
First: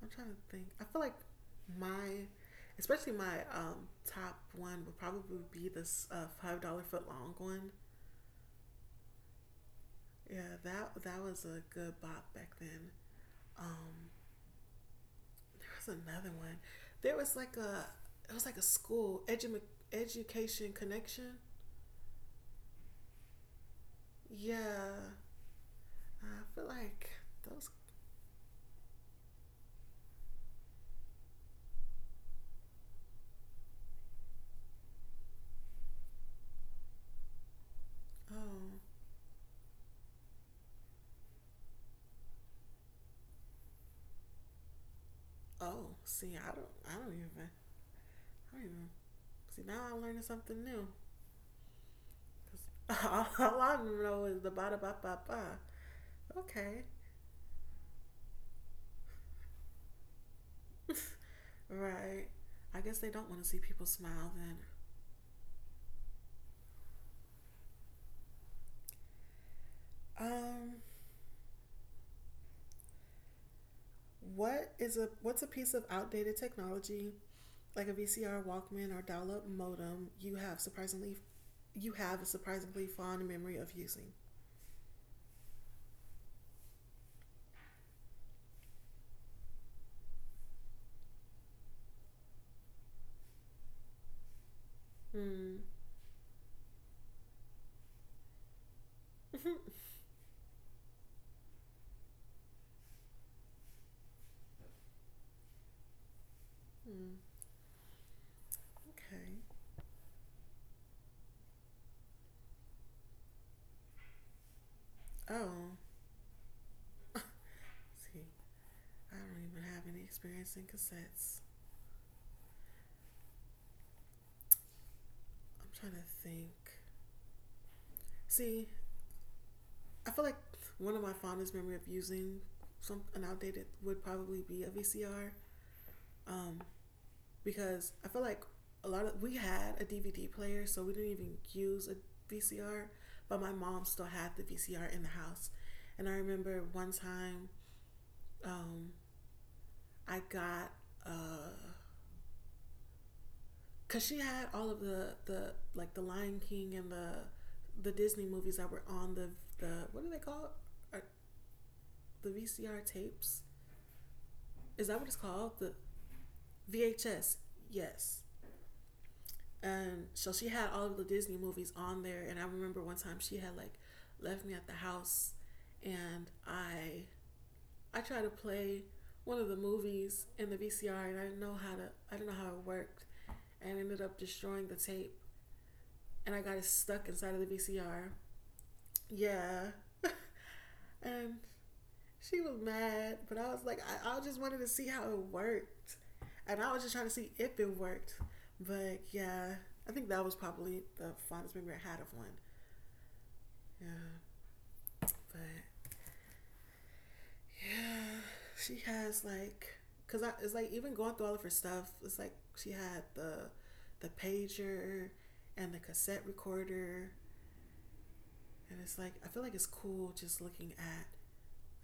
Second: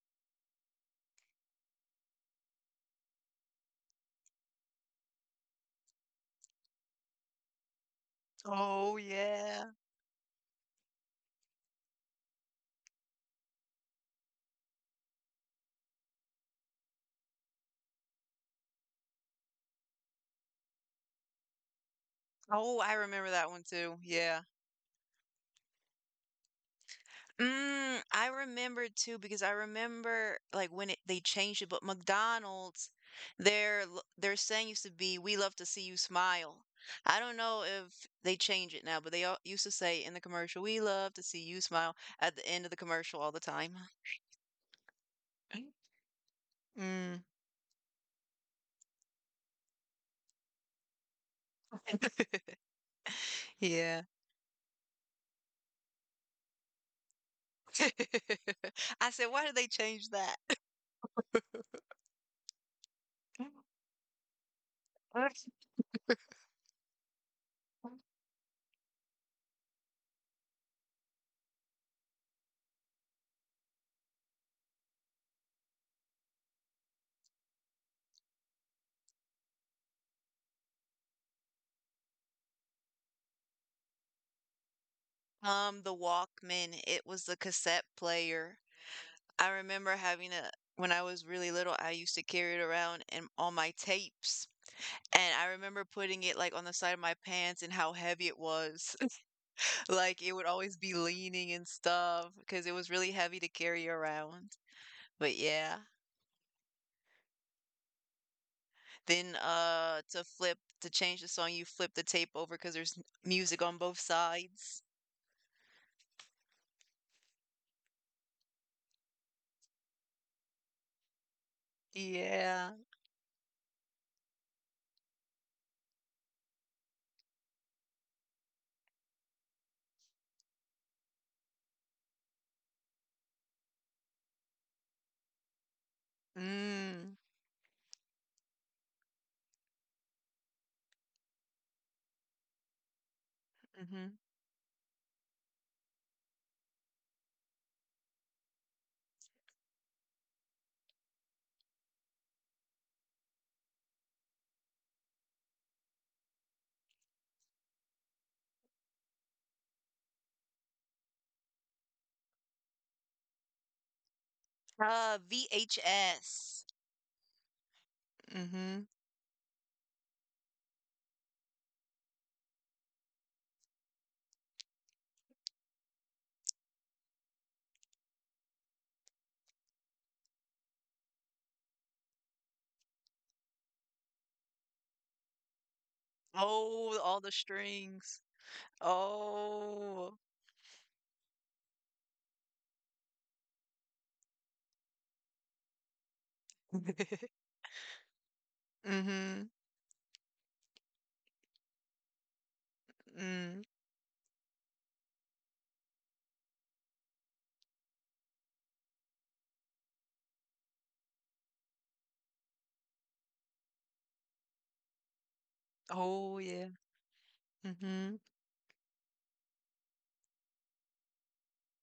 [SPEAKER 1] I'm trying to think. I feel like my, especially my top one would probably be this $5 foot long one.
[SPEAKER 2] Oh yeah.
[SPEAKER 1] Yeah, that that was a good bop back then. Um, there was another one. There was like a, it was like a school education connection.
[SPEAKER 2] Oh, I remember that one too. Yeah.
[SPEAKER 1] Yeah, I feel like those.
[SPEAKER 2] Mm, I remember too because I remember like when it, they changed it, but McDonald's, their their saying used to be, "We love to see you smile." I don't know if they change
[SPEAKER 1] Oh,
[SPEAKER 2] it now, but they all used to say in the commercial, "We love to see you smile" at the end of the commercial all the time.
[SPEAKER 1] oh. See, I don't. I don't
[SPEAKER 2] Mm,
[SPEAKER 1] even. I don't even. See, now I'm learning something new. All I
[SPEAKER 2] yeah.
[SPEAKER 1] know is the ba da ba ba ba. Okay,
[SPEAKER 2] I said, "Why did they change that?"
[SPEAKER 1] right. I guess they don't want to see people smile then. Um, what is a what's a piece of outdated technology like a VCR, Walkman, or dial-up modem you have surprisingly you have a surprisingly fond memory of using?
[SPEAKER 2] The Walkman, it was the cassette player. I remember having a when I was really little, I used to carry it around and all my tapes. And I
[SPEAKER 1] Hmm.
[SPEAKER 2] remember putting it like on the side of my pants and how heavy it was. Like it would always be leaning and stuff because it was really heavy to carry around. But yeah,
[SPEAKER 1] hmm.
[SPEAKER 2] then
[SPEAKER 1] Okay.
[SPEAKER 2] to flip to change the song, you flip the tape over because there's n- music on both sides.
[SPEAKER 1] Oh, let's see. I don't even have any experience in cassettes.
[SPEAKER 2] Yeah.
[SPEAKER 1] I'm trying to think. See, I feel like one of my fondest memory of using some an outdated would probably be a VCR, um,
[SPEAKER 2] Mm.
[SPEAKER 1] because I feel like a lot of we had a DVD player, so we didn't even use a VCR. But my mom still
[SPEAKER 2] Mm-hmm.
[SPEAKER 1] had the VCR in the house, and I remember one time um, I got. Uh, Cause she had all of the like the Lion King and the Disney movies that were on the what do they call it? The VCR tapes? Is that what it's called? The
[SPEAKER 2] VHS.
[SPEAKER 1] VHS? Yes.
[SPEAKER 2] Mm-hmm.
[SPEAKER 1] And so she had all of the Disney movies on there. And I remember one time she had like left me at the house, and I tried to play one of the movies in the VCR, and I didn't know how it worked, and ended up destroying the tape. And I got it
[SPEAKER 2] Oh,
[SPEAKER 1] stuck
[SPEAKER 2] all the
[SPEAKER 1] inside of the VCR.
[SPEAKER 2] strings.
[SPEAKER 1] Yeah.
[SPEAKER 2] Oh.
[SPEAKER 1] And she was mad, but I was like, I just wanted to see how it worked. And I was just trying to see if it worked. But
[SPEAKER 2] Mhm.
[SPEAKER 1] yeah, I think that was probably the fondest memory I had of one.
[SPEAKER 2] Mm.
[SPEAKER 1] Yeah. But yeah, she has like, it's like even going through all of her stuff, it's like she had the pager and the cassette
[SPEAKER 2] Oh, yeah.
[SPEAKER 1] recorder.
[SPEAKER 2] Mhm.
[SPEAKER 1] And it's like, I feel like it's cool just looking at,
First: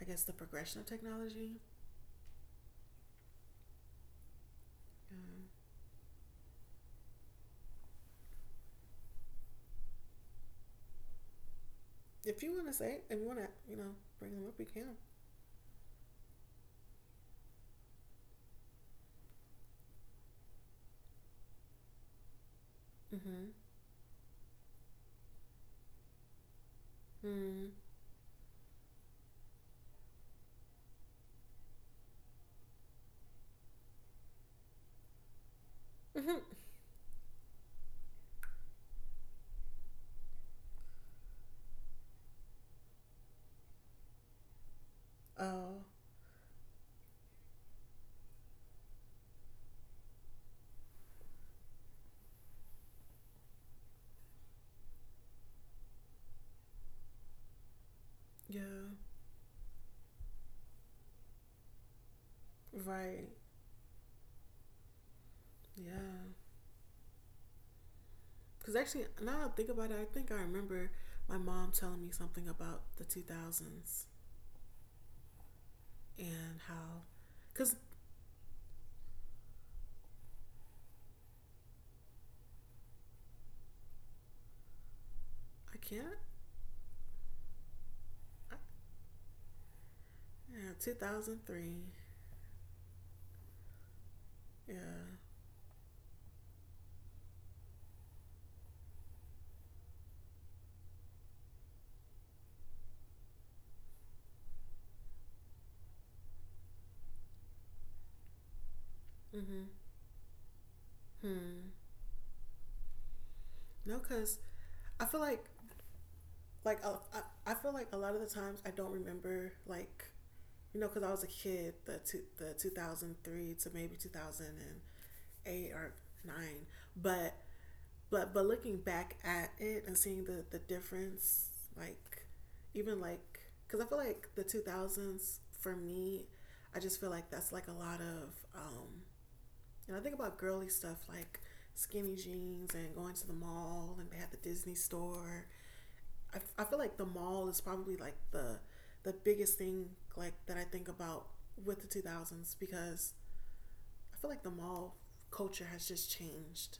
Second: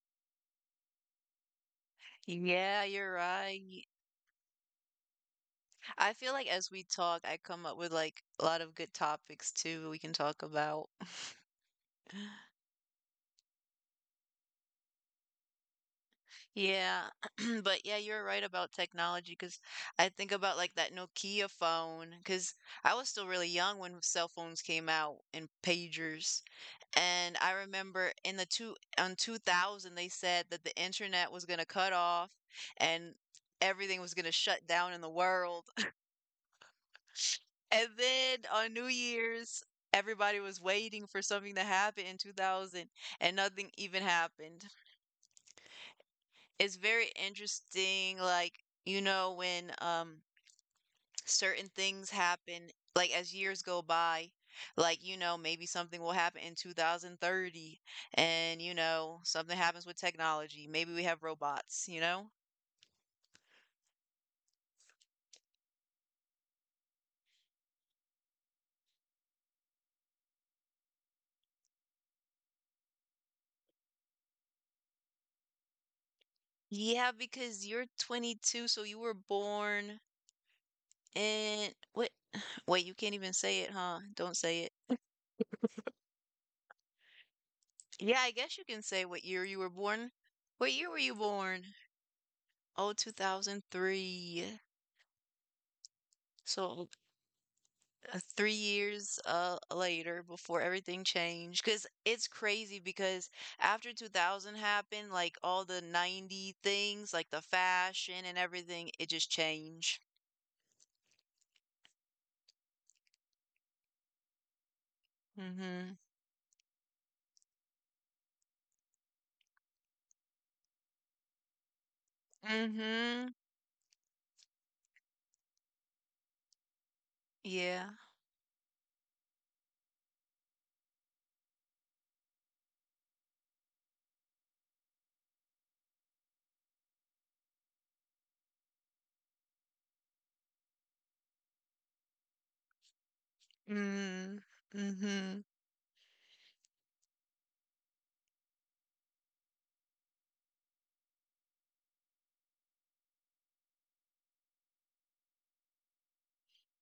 [SPEAKER 1] I guess, the progression of technology.
[SPEAKER 2] Yeah, you're right.
[SPEAKER 1] Um,
[SPEAKER 2] I feel like as we talk, I come up with like a lot of good topics too we can talk about.
[SPEAKER 1] If you want to say it, if you want to, you know, bring them up, you can.
[SPEAKER 2] Yeah. But yeah, you're right about technology because I think about like that Nokia phone because I was still really
[SPEAKER 1] Mm-hmm.
[SPEAKER 2] young when cell phones came out and pagers. And I
[SPEAKER 1] Mm-hmm.
[SPEAKER 2] remember in the two on 2000 they said that the internet was going to cut off and everything was going to shut down in the world.
[SPEAKER 1] Mm-hmm.
[SPEAKER 2] And then on New Year's everybody was waiting for something to happen in 2000, and nothing even happened.
[SPEAKER 1] Oh,
[SPEAKER 2] It's very interesting, like, you know, when certain things happen, like as years go by, like, you know, maybe something will happen in 2030, and
[SPEAKER 1] yeah.
[SPEAKER 2] you know, something happens with technology, maybe we have robots, you know.
[SPEAKER 1] Right. Yeah. Because actually, now that I think about it, I think I remember my mom telling me something about the 2000s and how,
[SPEAKER 2] Yeah, because
[SPEAKER 1] because
[SPEAKER 2] you're 22, so you were born in what? Wait, you can't even say it, huh? Don't say it.
[SPEAKER 1] I can't,
[SPEAKER 2] Yeah, I
[SPEAKER 1] I,
[SPEAKER 2] guess you can say what year you were born.
[SPEAKER 1] yeah,
[SPEAKER 2] What year were you born?
[SPEAKER 1] 2003.
[SPEAKER 2] Oh, 2003.
[SPEAKER 1] Yeah.
[SPEAKER 2] So 3 years later before everything changed, because it's crazy, because after 2000 happened, like all the 90 things, like the fashion and everything, it just
[SPEAKER 1] Mm-hmm.
[SPEAKER 2] changed.
[SPEAKER 1] Hmm. No, because I feel
[SPEAKER 2] Mm-hmm.
[SPEAKER 1] like, I feel like a lot of the times I don't remember, like, you know, because I was a kid, the
[SPEAKER 2] Mm-hmm.
[SPEAKER 1] 2003 to maybe 2008 or nine, but
[SPEAKER 2] Yeah.
[SPEAKER 1] looking back at it and seeing the difference, like even like because I feel like the 2000s for me, I just feel like that's like a lot of you know I think about girly stuff like skinny jeans and going to the mall and they had the
[SPEAKER 2] Mm-hmm.
[SPEAKER 1] Disney
[SPEAKER 2] Mm-hmm.
[SPEAKER 1] store. I feel like the mall is probably like the biggest thing like that I think about with the 2000s because I feel like the mall culture has just changed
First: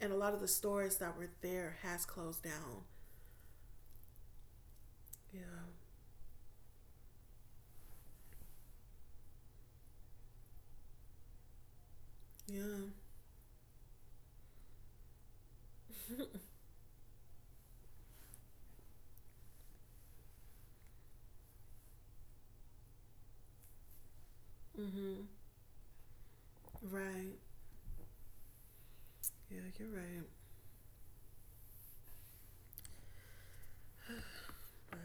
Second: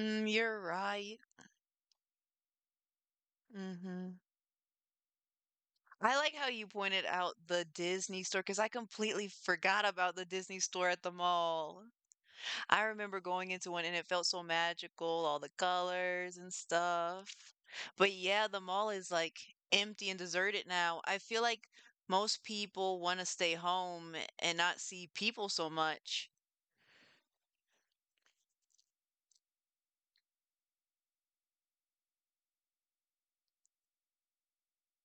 [SPEAKER 1] and a lot of the
[SPEAKER 2] you're
[SPEAKER 1] stores that
[SPEAKER 2] right.
[SPEAKER 1] were there has closed down.
[SPEAKER 2] Mm-hmm.
[SPEAKER 1] Yeah.
[SPEAKER 2] I like how you pointed out the Disney store because I completely forgot about the Disney store at the mall. I
[SPEAKER 1] Yeah.
[SPEAKER 2] remember going into one and it felt so magical, all the colors and stuff. But yeah, the mall is like empty and deserted now. I feel like most people want to stay home and not see
[SPEAKER 1] Mhm.
[SPEAKER 2] people so much.
[SPEAKER 1] Right. Yeah, you're right. Right.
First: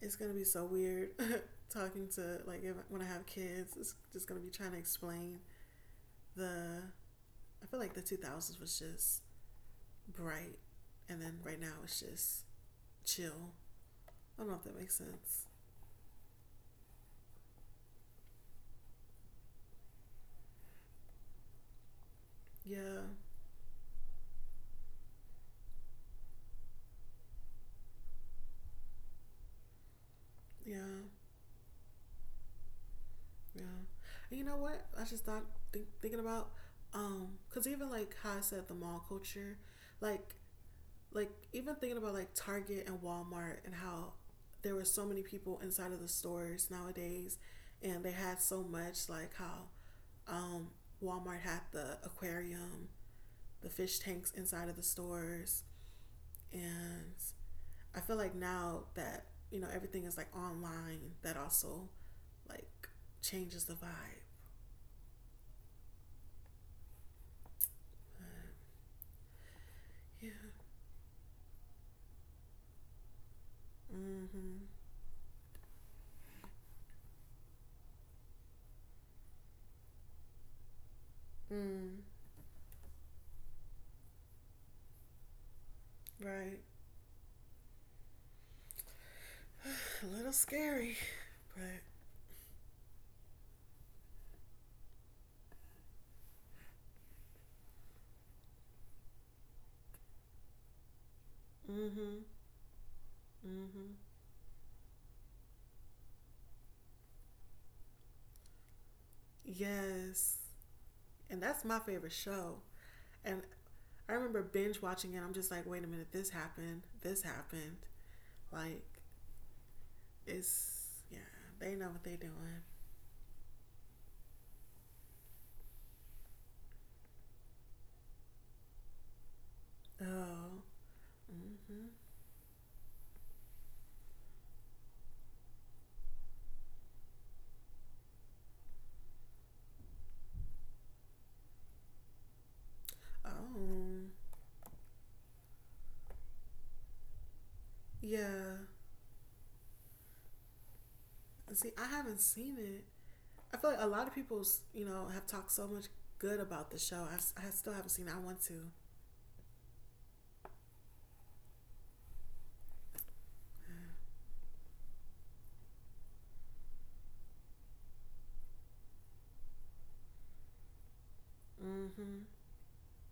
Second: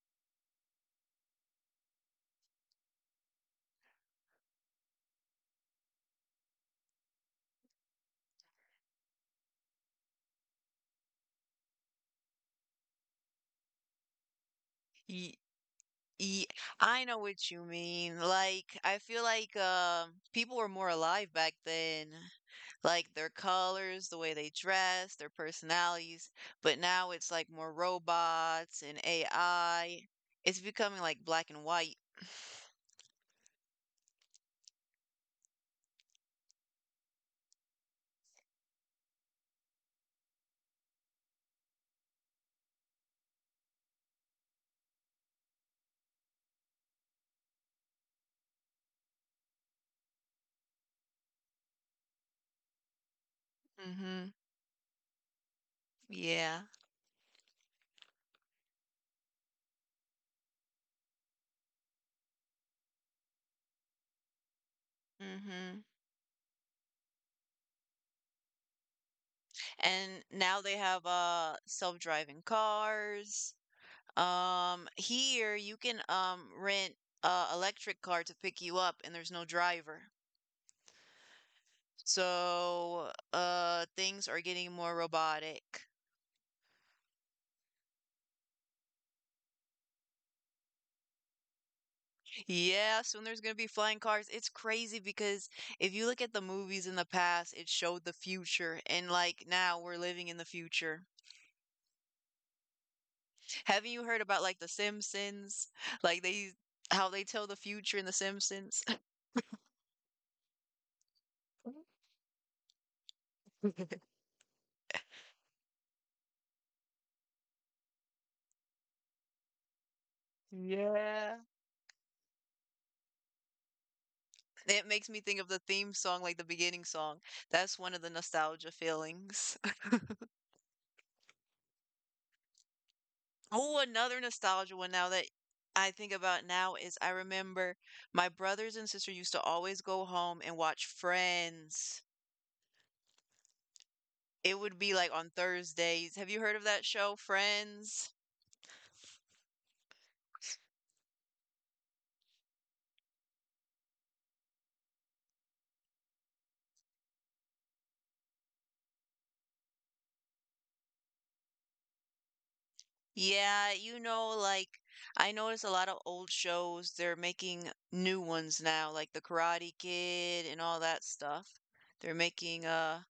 [SPEAKER 1] It's going to be so weird talking to like if, when I have kids, it's just going to be trying to explain the. I feel like the 2000s was just bright and then right now it's just chill. I don't know if that makes
[SPEAKER 2] Y-
[SPEAKER 1] sense.
[SPEAKER 2] Ye I know what you mean. Like, I feel like people were more alive back then.
[SPEAKER 1] Yeah,
[SPEAKER 2] Like their colors, the way they dress, their personalities. But now it's like more robots and AI. It's
[SPEAKER 1] yeah,
[SPEAKER 2] becoming like black and white.
[SPEAKER 1] yeah. And you know what? I just thought think, thinking about cause even like how I said the mall culture, like like even thinking about like Target and Walmart and how there were so many people inside of the stores nowadays, and they had so much like how um, Walmart had the aquarium, the fish
[SPEAKER 2] Mm-hmm.
[SPEAKER 1] tanks inside of the stores,
[SPEAKER 2] Yeah.
[SPEAKER 1] and I feel like now that you know everything is like online, that also like changes the vibe.
[SPEAKER 2] Mm-hmm. And
[SPEAKER 1] Yeah.
[SPEAKER 2] now they have self-driving cars.
[SPEAKER 1] Mm-hmm.
[SPEAKER 2] Here you can rent electric car to pick you up and there's no driver.
[SPEAKER 1] Mm.
[SPEAKER 2] So, things are getting more robotic.
[SPEAKER 1] Right. A little scary, but
[SPEAKER 2] Yeah, soon there's going to be flying cars. It's crazy because if you look at the movies in the past, it showed the future, and like now we're living in the future.
[SPEAKER 1] mm-hmm.
[SPEAKER 2] Haven't
[SPEAKER 1] Mm-hmm.
[SPEAKER 2] you heard about like The Simpsons? Like they how they tell the future in The Simpsons?
[SPEAKER 1] Yes. And that's my favorite show. And I remember binge watching it. I'm just like, wait a minute, this happened. This happened. Like, it's yeah,
[SPEAKER 2] Yeah.
[SPEAKER 1] they know what they're doing.
[SPEAKER 2] It makes me think of the theme song, like the beginning song. That's one of the nostalgia feelings.
[SPEAKER 1] Oh. Mm-hmm.
[SPEAKER 2] Oh, another nostalgia one now that I think about now is I remember my brothers and sister used to always go home and watch Friends.
[SPEAKER 1] Oh.
[SPEAKER 2] It would be like on Thursdays. Have you heard of that show, Friends?
[SPEAKER 1] Yeah. See, I haven't seen it. I feel like a lot of people, you know, have talked so much good about the show. I still haven't seen it. I want to.
[SPEAKER 2] Yeah, you know, like, I notice a lot of old shows, they're making new ones now, like The Karate Kid and all that stuff. They're
[SPEAKER 1] Mm-hmm.
[SPEAKER 2] making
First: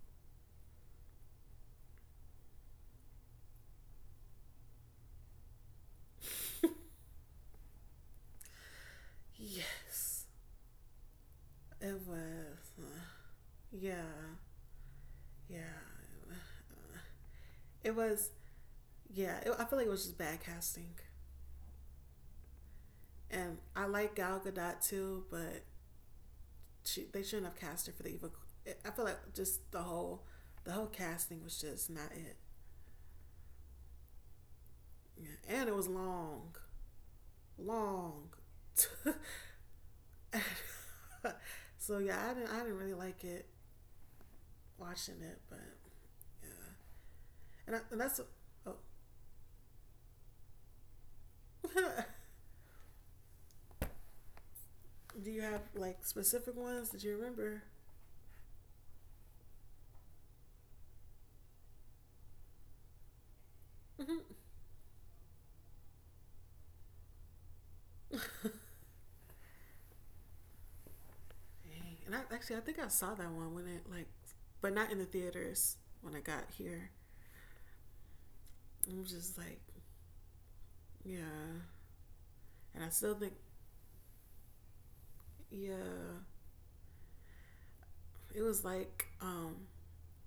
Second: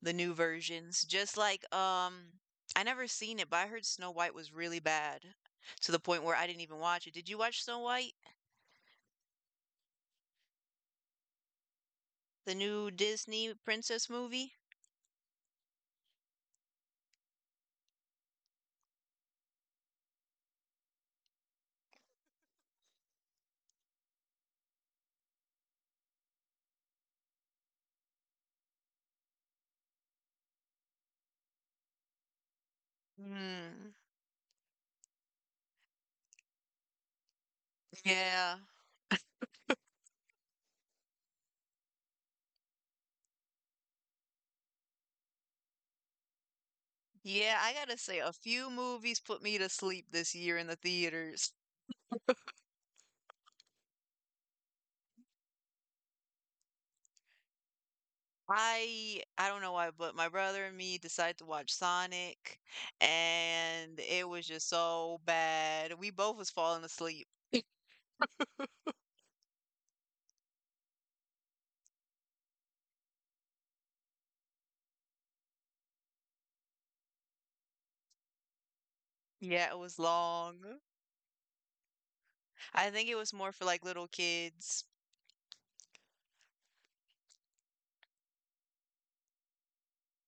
[SPEAKER 2] the new versions, just like, I never seen it, but I heard Snow White was really bad, to the point where I didn't even watch it. Did you watch Snow White?
[SPEAKER 1] Yes, it
[SPEAKER 2] The
[SPEAKER 1] was.
[SPEAKER 2] new Disney
[SPEAKER 1] Yeah,
[SPEAKER 2] princess movie?
[SPEAKER 1] yeah. It was. Yeah, it, I feel like it was just bad casting. And I like Gal Gadot too, but they shouldn't have cast her for the evil. I feel like just the whole casting was just not it.
[SPEAKER 2] Mm,
[SPEAKER 1] Yeah. And it was long, long,
[SPEAKER 2] yeah.
[SPEAKER 1] so yeah, I didn't really like it watching it, but yeah,
[SPEAKER 2] Yeah, I
[SPEAKER 1] and, I,
[SPEAKER 2] gotta
[SPEAKER 1] and
[SPEAKER 2] say,
[SPEAKER 1] that's
[SPEAKER 2] a few
[SPEAKER 1] oh.
[SPEAKER 2] movies put me to sleep this year in the theaters.
[SPEAKER 1] Do you have like specific ones that you remember?
[SPEAKER 2] I don't know why, but my brother and me decided to watch Sonic, and it was just so bad. We both was falling asleep.
[SPEAKER 1] Dang. And I think I saw that one when it like, but not in the theaters when I got here. I'm just like
[SPEAKER 2] Yeah, it was long.
[SPEAKER 1] yeah, and I
[SPEAKER 2] I think it
[SPEAKER 1] still
[SPEAKER 2] was
[SPEAKER 1] think
[SPEAKER 2] more for like little kids.
[SPEAKER 1] yeah, it was like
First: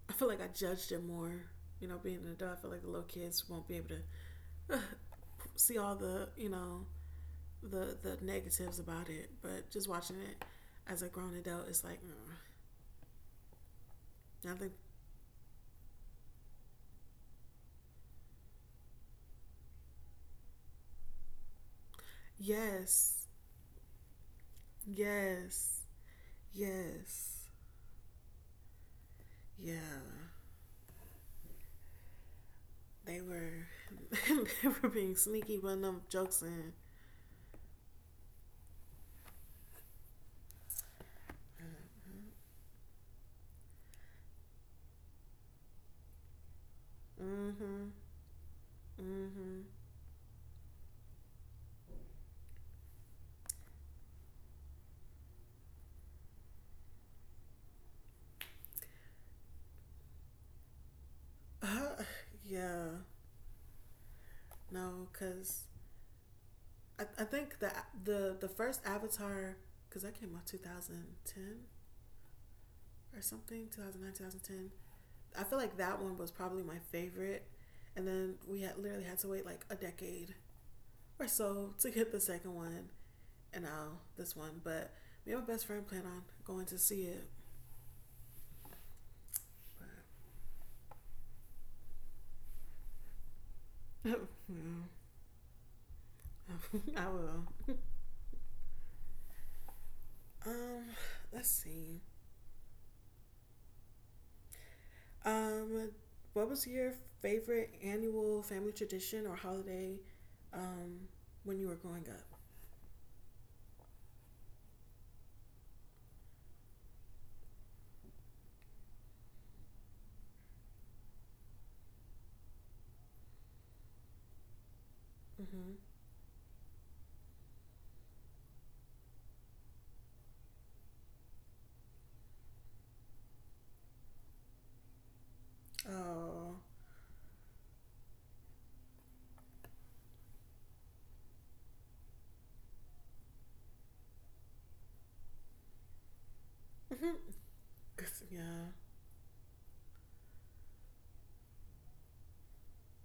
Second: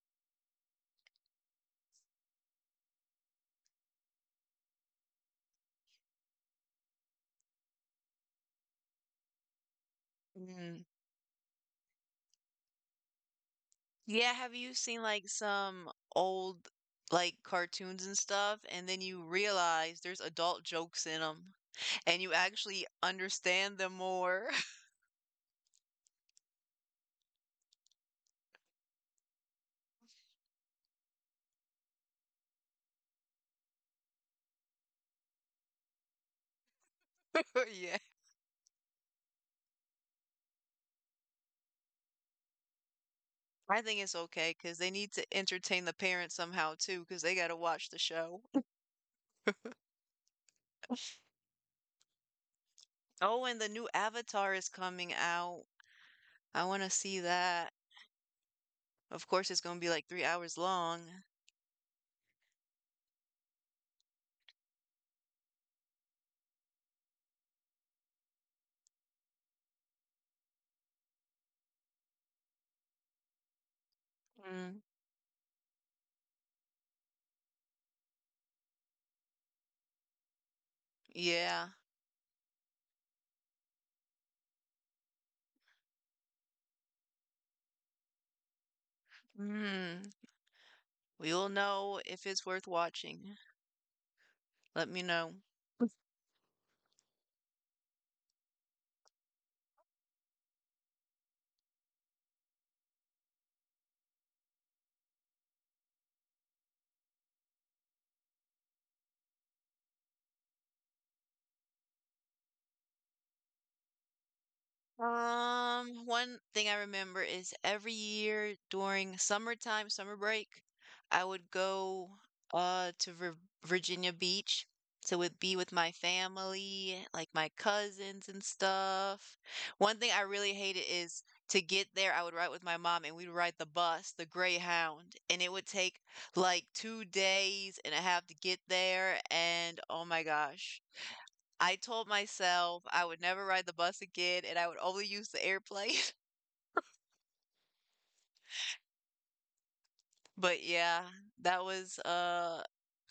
[SPEAKER 1] I feel like I judged it more. You know, being an adult, I feel like the little kids won't be able to see all the you know the negatives about it, but just watching it
[SPEAKER 2] Mm.
[SPEAKER 1] as a grown adult, it's like mm,
[SPEAKER 2] Yeah, have
[SPEAKER 1] I
[SPEAKER 2] you
[SPEAKER 1] think
[SPEAKER 2] seen like some old like cartoons and stuff, and then you realize there's adult jokes in them, and you actually
[SPEAKER 1] yes,
[SPEAKER 2] understand them more?
[SPEAKER 1] yes, yes, yeah. They were they were being sneaky, putting them jokes in.
[SPEAKER 2] Yeah, I think it's okay because they need to entertain the parents somehow too, because they got to watch
[SPEAKER 1] Mm-hmm.
[SPEAKER 2] the show.
[SPEAKER 1] Mm-hmm.
[SPEAKER 2] Oh, and the new Avatar is coming out. I want to see that. Of course, it's going to be like 3 hours long.
[SPEAKER 1] Uh, yeah. No, cause I think the first Avatar, cause that came out 2010 or something, 2009, 2010.
[SPEAKER 2] Mm.
[SPEAKER 1] I feel like that one was probably my favorite. And then we had literally had to wait like a decade or
[SPEAKER 2] Yeah.
[SPEAKER 1] so to get the second one and now this one. But me and my best friend plan on going to see it.
[SPEAKER 2] Mm. We'll know if it's worth watching. Let me know.
[SPEAKER 1] Yeah, I will. Um, let's see. Um, what was your favorite annual family tradition or holiday um, when you were growing up?
[SPEAKER 2] One thing I remember is every year during summertime, summer break, I would go to Virginia Beach. To would be with
[SPEAKER 1] Mm-hmm.
[SPEAKER 2] my family, like my cousins and stuff. One thing I really hated is to get there, I would ride with my mom and we'd ride the bus, the Greyhound, and it would take
[SPEAKER 1] Oh.
[SPEAKER 2] like 2 days and a half to get there. And oh my gosh, I told myself I would never ride the bus again and I would only use the airplane.
[SPEAKER 1] Mm-hmm. Yeah.
[SPEAKER 2] But yeah, that was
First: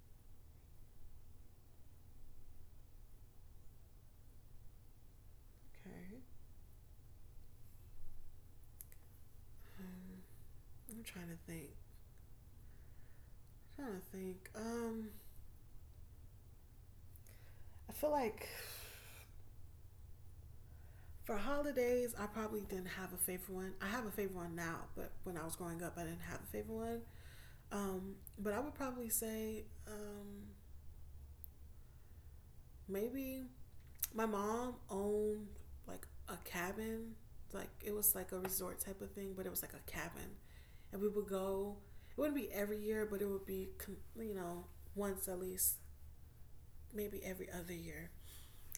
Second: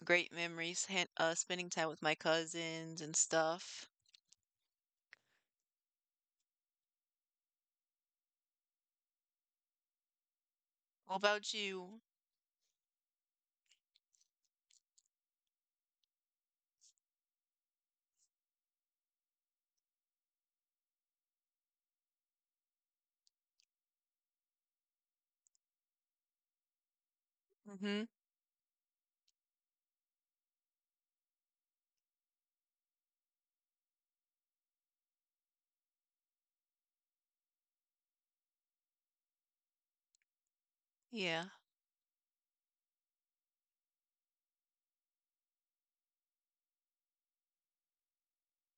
[SPEAKER 2] great memories, spending time with my cousins and stuff.
[SPEAKER 1] Okay. I'm
[SPEAKER 2] What
[SPEAKER 1] trying to
[SPEAKER 2] about
[SPEAKER 1] think.
[SPEAKER 2] you?
[SPEAKER 1] I'm trying to think. I feel like for holidays, I probably didn't have a favorite one. I have a favorite one now, but when I was growing up, I didn't have a favorite one.
[SPEAKER 2] Mm-hmm.
[SPEAKER 1] But I would probably say maybe my mom owned like a cabin. Like it was like a resort type of thing, but it was like a cabin, and we would
[SPEAKER 2] Yeah.
[SPEAKER 1] go. It wouldn't be every year, but it would be you know once at least, maybe every other year.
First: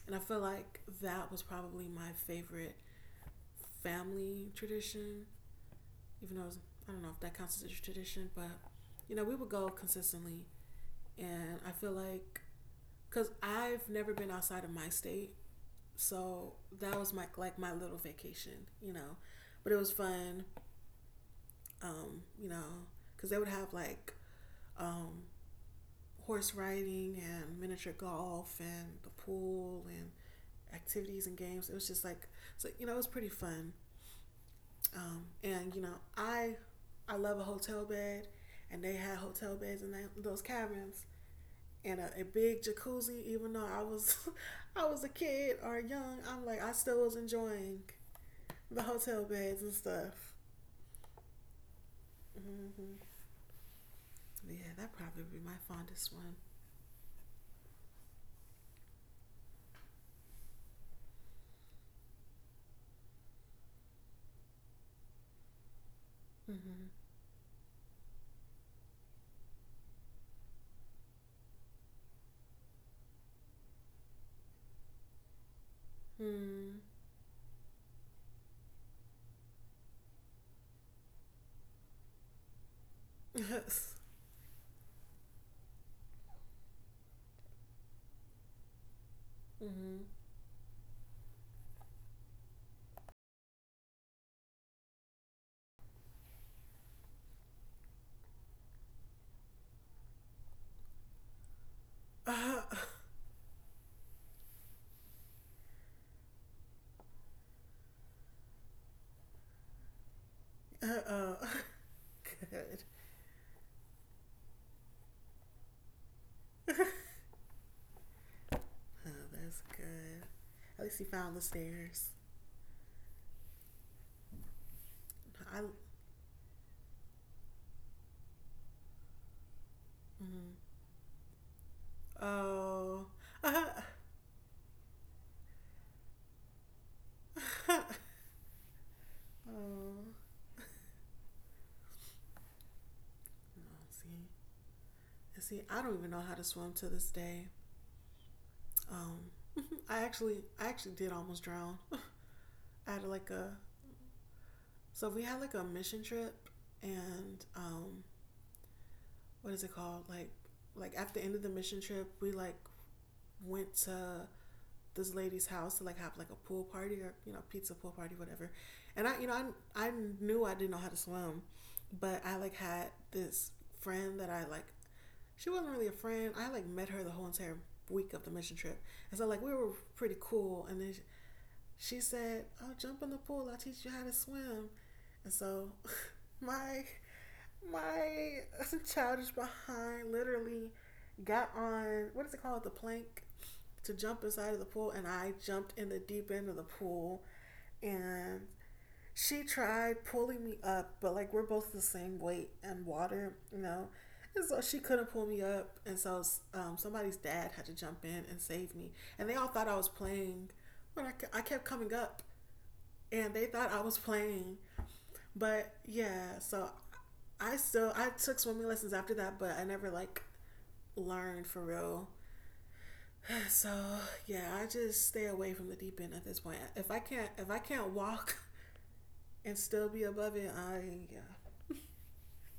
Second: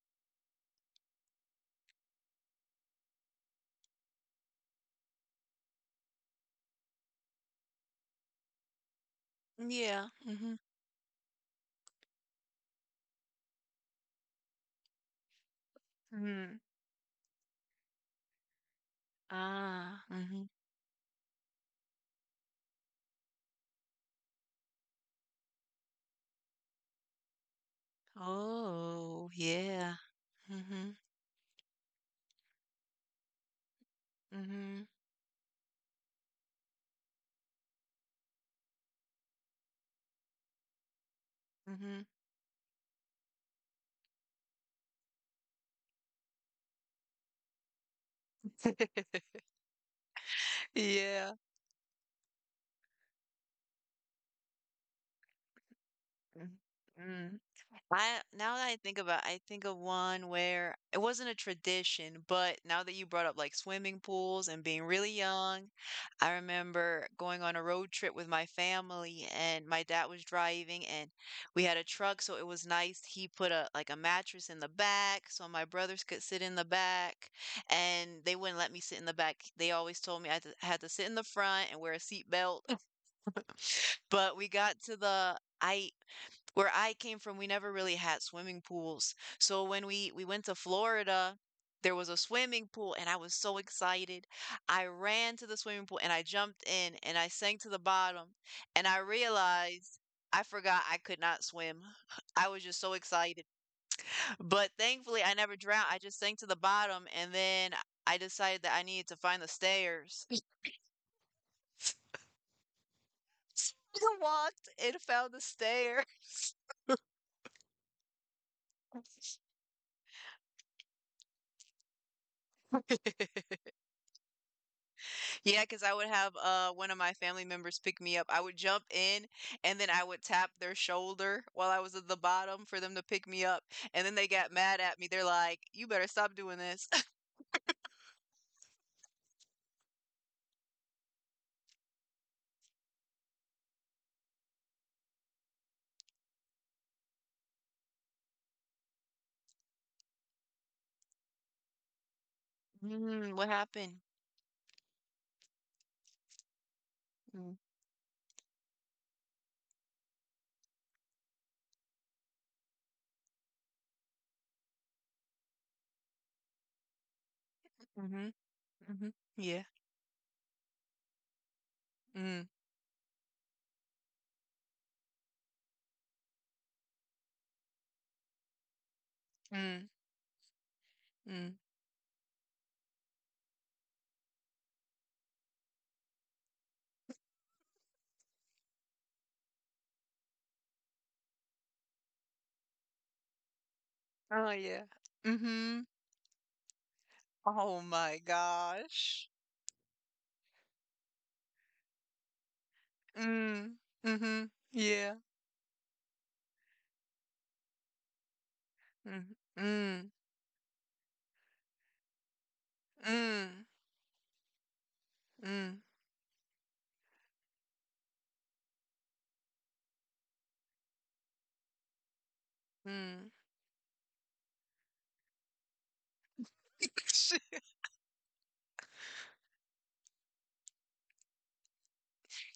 [SPEAKER 1] And I feel like that was probably my favorite family tradition, even though I don't know if that counts as a tradition, but we would go
[SPEAKER 2] Yeah.
[SPEAKER 1] consistently.
[SPEAKER 2] Mm-hmm.
[SPEAKER 1] And I feel like, because I've never been outside of my state, so
[SPEAKER 2] Mm-hmm.
[SPEAKER 1] that was my little vacation. But it was
[SPEAKER 2] Ah. Mm-hmm.
[SPEAKER 1] fun, um, you know, because they would have like um, horse riding and miniature golf and the
[SPEAKER 2] Oh,
[SPEAKER 1] pool
[SPEAKER 2] yeah.
[SPEAKER 1] and
[SPEAKER 2] Mm-hmm.
[SPEAKER 1] activities and games. It was just like so, it was pretty fun.
[SPEAKER 2] Mm-hmm.
[SPEAKER 1] And I love a hotel bed, and they had hotel beds in those cabins and
[SPEAKER 2] Mm-hmm.
[SPEAKER 1] a big jacuzzi. Even though I was I was a kid or young, I'm like I still was enjoying the hotel beds and stuff.
[SPEAKER 2] Yeah.
[SPEAKER 1] Hmm. Yeah, that probably would be my fondest one.
[SPEAKER 2] Mm-hmm. I now that I think about I think of one where it wasn't a tradition, but now that you brought up like swimming pools and being really young, I
[SPEAKER 1] Mm-hmm.
[SPEAKER 2] remember going on a road trip with my family and my dad was driving and we had a truck, so it was nice. He put a like a mattress in the back so my brothers could sit in the
[SPEAKER 1] Mm.
[SPEAKER 2] back and they wouldn't let me sit in the back. They always told me I had to sit in the front and wear a seat belt. But we got to the I where I came from, we never really had swimming pools. So when
[SPEAKER 1] Mm-hmm.
[SPEAKER 2] we went to Florida, there was a swimming pool and I was so excited. I ran to the swimming pool and I jumped in and I sank to the bottom and I realized I forgot I could not swim. I
[SPEAKER 1] Uh,
[SPEAKER 2] was just so excited. But thankfully I never drowned. I just sank to the bottom and then I decided that I needed to find the stairs.
[SPEAKER 1] uh, uh, Good.
[SPEAKER 2] I walked and found the stair.
[SPEAKER 1] Oh, that's good. At least he found the stairs. I.
[SPEAKER 2] Yeah, because I would have one of my family members pick me up. I would jump in and then I would tap
[SPEAKER 1] Mhm.
[SPEAKER 2] their shoulder while I was at the bottom for them
[SPEAKER 1] Oh.
[SPEAKER 2] to pick me up.
[SPEAKER 1] Uh,
[SPEAKER 2] And then they got mad at me. They're like, "You better stop doing this."
[SPEAKER 1] oh. No, see, I don't even know how to swim to this day. Um, I actually did almost drown. I had like
[SPEAKER 2] Mm, what
[SPEAKER 1] a,
[SPEAKER 2] happened?
[SPEAKER 1] So we had like a mission trip, and
[SPEAKER 2] Mm,
[SPEAKER 1] what is it called? Like, at the end of the mission trip, we like went to this lady's house to like have like a pool party or pizza pool party
[SPEAKER 2] mhm.
[SPEAKER 1] whatever. And i
[SPEAKER 2] Mhm.
[SPEAKER 1] you know
[SPEAKER 2] Yeah.
[SPEAKER 1] i, I knew I didn't know how to swim, but I
[SPEAKER 2] Mm,
[SPEAKER 1] like had this friend that I like she wasn't really a friend, I like met her the whole entire week of the mission trip. And so like we were
[SPEAKER 2] mm,
[SPEAKER 1] pretty cool, and then she,
[SPEAKER 2] mm.
[SPEAKER 1] she said, "Oh, jump in the pool. I'll teach you how to swim." And so, my my childish behind literally got on what is it called the plank to jump inside
[SPEAKER 2] Oh
[SPEAKER 1] of the
[SPEAKER 2] yeah.
[SPEAKER 1] pool, and I jumped in
[SPEAKER 2] Mhm.
[SPEAKER 1] the deep end of the pool,
[SPEAKER 2] Oh my
[SPEAKER 1] and
[SPEAKER 2] gosh.
[SPEAKER 1] she tried pulling me up, but like we're both the same weight and water, you
[SPEAKER 2] Mm.
[SPEAKER 1] know. And
[SPEAKER 2] Mhm.
[SPEAKER 1] so she couldn't
[SPEAKER 2] Yeah.
[SPEAKER 1] pull me up, and so somebody's dad had to jump in and save me. And they
[SPEAKER 2] Mm.
[SPEAKER 1] all thought I was
[SPEAKER 2] Mm.
[SPEAKER 1] playing, but I kept coming up, and they
[SPEAKER 2] Mm.
[SPEAKER 1] thought I was playing. But
[SPEAKER 2] Mm.
[SPEAKER 1] yeah, so I took swimming lessons after that, but I never like learned for real.
[SPEAKER 2] Mm.
[SPEAKER 1] So yeah, I just stay away from the deep end at this point. If I can't if I can't walk and still be above it, I yeah,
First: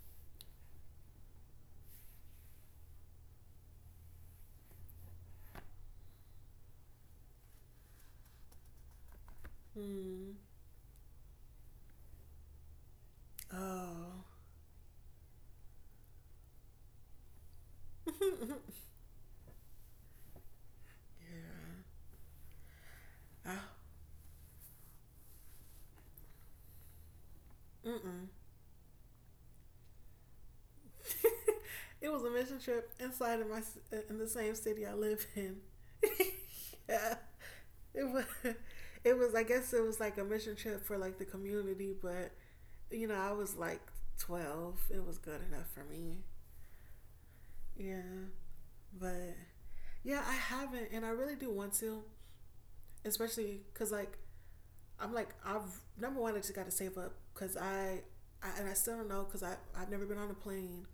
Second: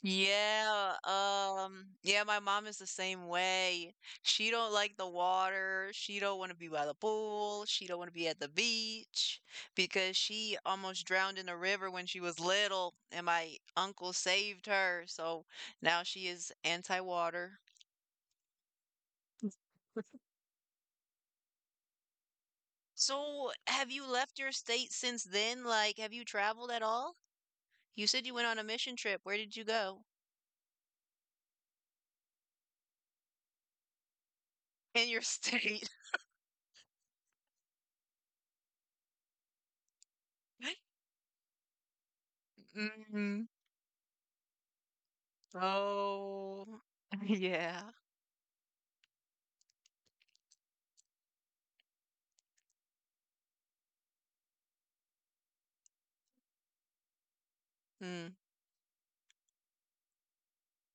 [SPEAKER 2] Yeah, yeah, my mom is the same way. She don't like the water. She don't want to be by the pool. She don't want to be at the beach because
[SPEAKER 1] Mm.
[SPEAKER 2] she almost drowned in the river when she was little, and my uncle
[SPEAKER 1] Oh.
[SPEAKER 2] saved her. So now she is anti-water.
[SPEAKER 1] Yeah.
[SPEAKER 2] So
[SPEAKER 1] I,
[SPEAKER 2] have you left your state since then? Like, have you traveled at all? You said
[SPEAKER 1] mm-mm.
[SPEAKER 2] you went on a mission trip. Where did you go?
[SPEAKER 1] It was a mission trip inside of my in the same city I
[SPEAKER 2] In your
[SPEAKER 1] live in.
[SPEAKER 2] state.
[SPEAKER 1] Yeah. It was it was, like a mission trip for like the community, but I
[SPEAKER 2] Mm.
[SPEAKER 1] was like 12. It was good enough for me.
[SPEAKER 2] Oh, yeah.
[SPEAKER 1] Yeah. But yeah, I haven't, and I really do want to, especially cuz like I'm like, I've number one, I just got to save up because
[SPEAKER 2] Mm,
[SPEAKER 1] and I still don't know because I've never been on a plane,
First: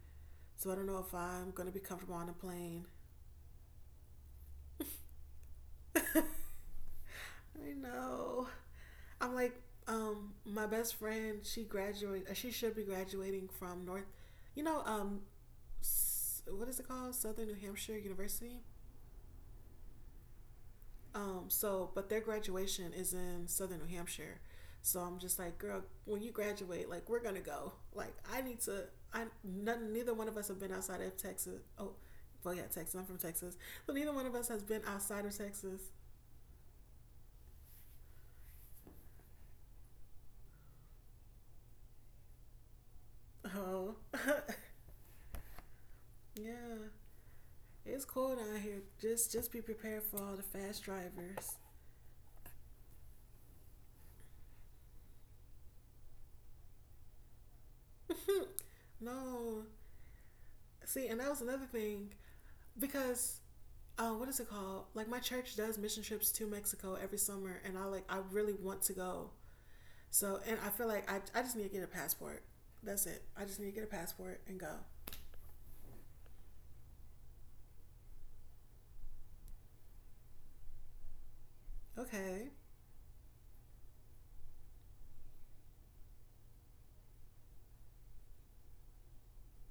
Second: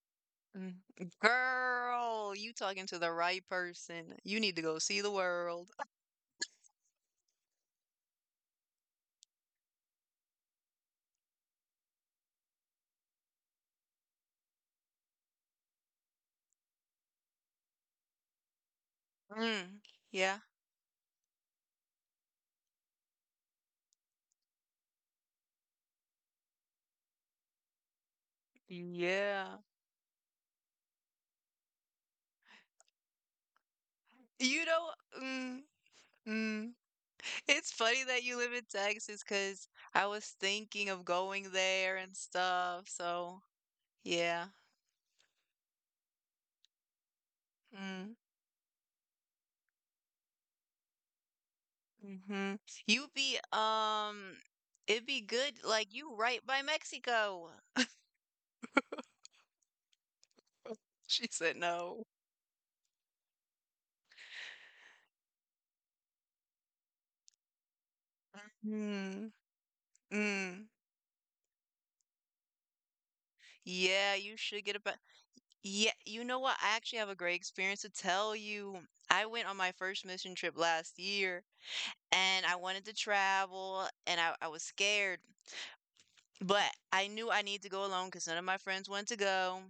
[SPEAKER 1] so I
[SPEAKER 2] mm.
[SPEAKER 1] don't know if I'm gonna be comfortable on a
[SPEAKER 2] Girl, you
[SPEAKER 1] plane.
[SPEAKER 2] talking to the right person. You need to go see the world.
[SPEAKER 1] I know. I'm like, my best friend, she graduated, she should be graduating from North, you know, um, what is it called? Southern New Hampshire University.
[SPEAKER 2] Mm, yeah,
[SPEAKER 1] So, but their graduation is in southern New Hampshire. So I'm just like, girl, when you graduate, like we're gonna go. Like I need to. I
[SPEAKER 2] yeah.
[SPEAKER 1] none, neither one of us have been outside of Texas. Oh, well, yeah, Texas. I'm from Texas, so neither one of us has
[SPEAKER 2] You
[SPEAKER 1] been
[SPEAKER 2] know,
[SPEAKER 1] outside of
[SPEAKER 2] mm,
[SPEAKER 1] Texas.
[SPEAKER 2] mm. It's funny that you live in Texas because I was thinking of going there and stuff. So,
[SPEAKER 1] Oh,
[SPEAKER 2] yeah.
[SPEAKER 1] yeah, it's
[SPEAKER 2] Mm,
[SPEAKER 1] cold out here. Just be prepared for all the fast drivers.
[SPEAKER 2] mm-hmm. You be, it'd be good, like you right by Mexico.
[SPEAKER 1] No, see, and
[SPEAKER 2] She
[SPEAKER 1] that was
[SPEAKER 2] said
[SPEAKER 1] another
[SPEAKER 2] no.
[SPEAKER 1] thing because oh, what is it called? Like my church does mission trips to Mexico every summer, and I really want to go.
[SPEAKER 2] Mm,
[SPEAKER 1] So, and I
[SPEAKER 2] mm.
[SPEAKER 1] feel like I just need to get a passport. That's it. I just need to get a
[SPEAKER 2] Yeah, you
[SPEAKER 1] passport and
[SPEAKER 2] should
[SPEAKER 1] go.
[SPEAKER 2] get a ba- Yeah, you know what? I actually have a great experience to tell you. I went on my first mission trip last year and
[SPEAKER 1] Okay.
[SPEAKER 2] I wanted to travel and I was scared, but I knew I need to go alone because none of my friends wanted to go.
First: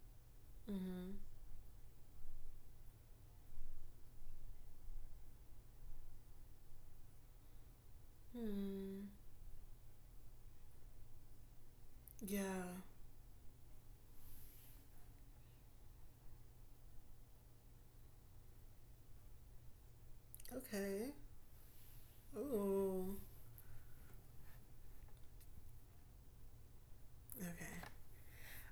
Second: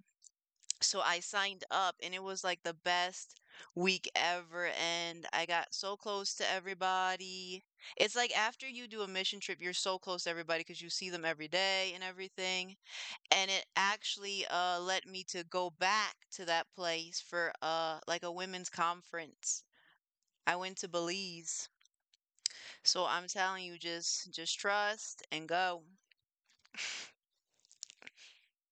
[SPEAKER 2] So
[SPEAKER 1] Mm-hmm.
[SPEAKER 2] I signed up and it was like the best week ever. And I got so close to everybody. It's like after you do
[SPEAKER 1] Hmm.
[SPEAKER 2] a mission trip, you're so close to everybody because you see them every day and
[SPEAKER 1] Yeah.
[SPEAKER 2] everything and it actually led me to go back to that place for like a women's conference. I went to
[SPEAKER 1] Okay.
[SPEAKER 2] Belize. So
[SPEAKER 1] Ooh.
[SPEAKER 2] I'm telling you, just trust and go.
[SPEAKER 1] Okay.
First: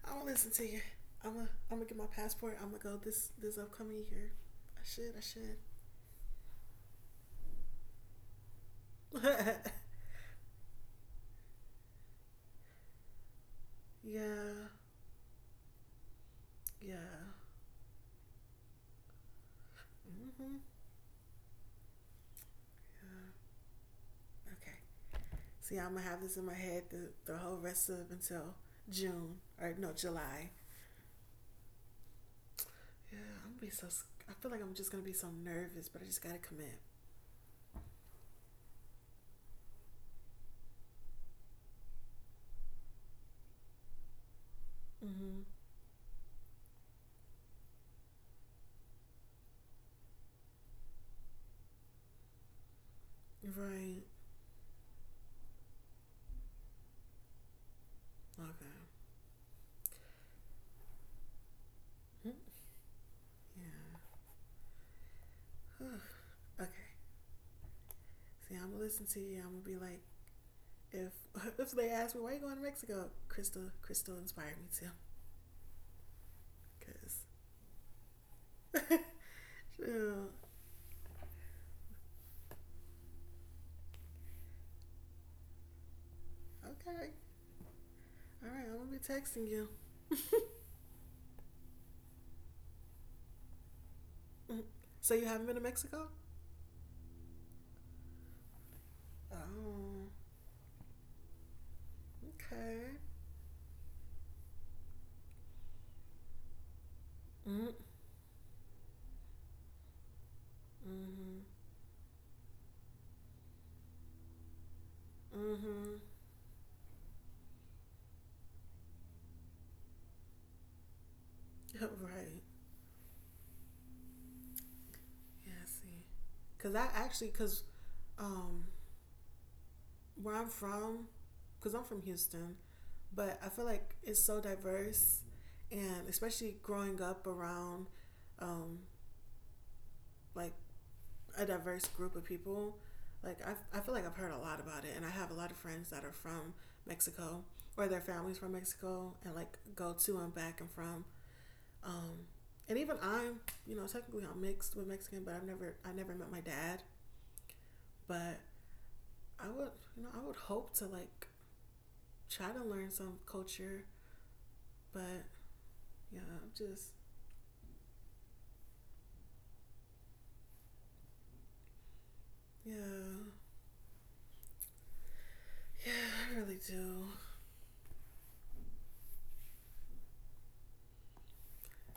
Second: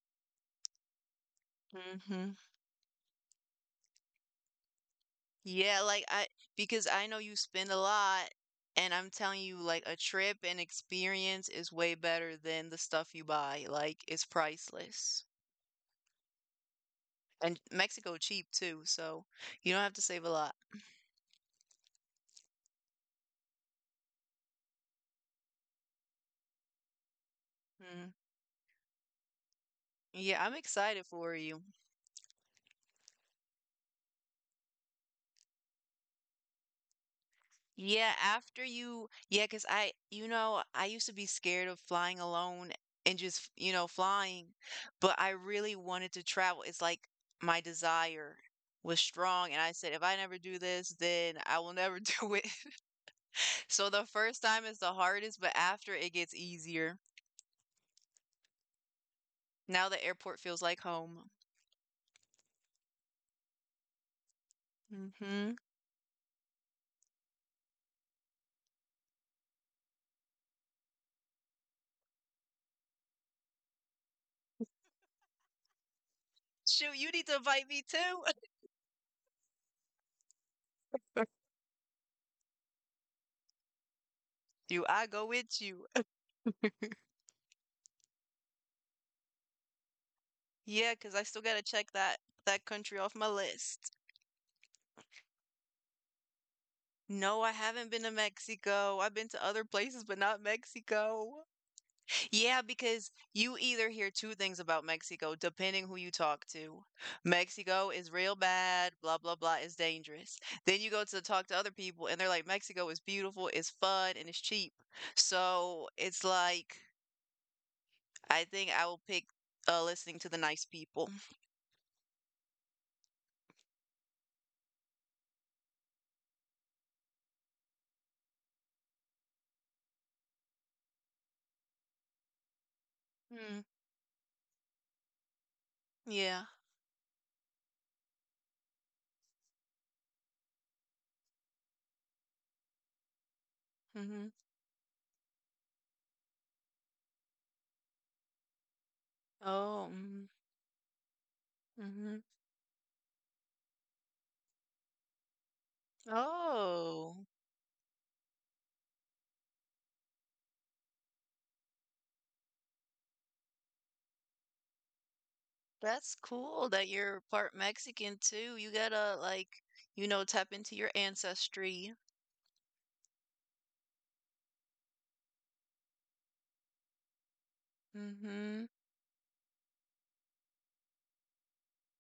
[SPEAKER 1] I'm gonna listen to you. I'm gonna get my
[SPEAKER 2] Hmm.
[SPEAKER 1] passport. I'm gonna go this upcoming year. I should. I should.
[SPEAKER 2] Yeah, like I because I know you spend a lot and I'm telling you like a trip and experience is way better than the stuff you buy. Like it's
[SPEAKER 1] Yeah.
[SPEAKER 2] priceless.
[SPEAKER 1] Yeah.
[SPEAKER 2] And Mexico cheap too, so you don't have to save a lot.
[SPEAKER 1] Mm-hmm. Yeah. Okay. See, I'm gonna have this in my head the whole rest
[SPEAKER 2] Mhm.
[SPEAKER 1] of until June or no
[SPEAKER 2] Yeah,
[SPEAKER 1] July.
[SPEAKER 2] I'm excited for you.
[SPEAKER 1] Yeah, I'm gonna be so. I feel like I'm just gonna be so nervous, but I just gotta commit.
[SPEAKER 2] Yeah, after you, yeah, 'cause I, you know, I used to be scared of flying alone and just, you know, flying, but I
[SPEAKER 1] Mm-hmm.
[SPEAKER 2] really wanted to travel. It's like my desire was strong, and I said, if I never do this, then I will never do it. So the
[SPEAKER 1] Right.
[SPEAKER 2] first time is the hardest, but after it gets easier.
[SPEAKER 1] Okay.
[SPEAKER 2] Now the airport feels like home.
[SPEAKER 1] Mm-hmm. Yeah.
[SPEAKER 2] Hmm.
[SPEAKER 1] Okay. See, I'm gonna listen to you. I'm gonna be like, if if they ask me why are you going to Mexico, Crystal inspired me too,
[SPEAKER 2] Shoot, you need
[SPEAKER 1] cause.
[SPEAKER 2] to invite me too.
[SPEAKER 1] Yeah,
[SPEAKER 2] Do I go with you?
[SPEAKER 1] okay. All right. I'm gonna be texting you.
[SPEAKER 2] Yeah, 'cause I still gotta check that country off my list.
[SPEAKER 1] So you haven't been to Mexico?
[SPEAKER 2] No, I haven't been to Mexico. I've been to other places,
[SPEAKER 1] Oh.
[SPEAKER 2] but not Mexico. Yeah,
[SPEAKER 1] Okay.
[SPEAKER 2] because you either hear two things about Mexico, depending who you talk to.
[SPEAKER 1] Mm-hmm.
[SPEAKER 2] Mexico is real bad, blah, blah, blah, is dangerous. Then you go to
[SPEAKER 1] Mm-hmm.
[SPEAKER 2] talk to other people, and they're like, Mexico is beautiful, it's fun, and it's cheap. So
[SPEAKER 1] Mm-hmm.
[SPEAKER 2] it's like, I think I will pick listening to the nice people.
[SPEAKER 1] Right. Yeah, I see. Because um, where I'm from, because I'm from Houston, but I
[SPEAKER 2] Mm,
[SPEAKER 1] feel like it's so diverse, and
[SPEAKER 2] yeah.
[SPEAKER 1] especially growing up around um, like a diverse group of people, like I feel like I've
[SPEAKER 2] Mm-hmm.
[SPEAKER 1] heard a lot about it, and I have a lot of friends that are from Mexico or their families from Mexico, and like
[SPEAKER 2] Oh.
[SPEAKER 1] go to
[SPEAKER 2] Mm-hmm.
[SPEAKER 1] and back and from.
[SPEAKER 2] Mm-hmm.
[SPEAKER 1] Um, and even technically I'm mixed with Mexican, but I never met my dad.
[SPEAKER 2] Oh.
[SPEAKER 1] But I would, I would hope to like try to learn some culture, but
[SPEAKER 2] That's
[SPEAKER 1] yeah, I'm
[SPEAKER 2] cool that
[SPEAKER 1] just
[SPEAKER 2] you're part Mexican too. You gotta like, you know, tap into your ancestry.
[SPEAKER 1] yeah, yeah, I really do.
[SPEAKER 2] Hmm.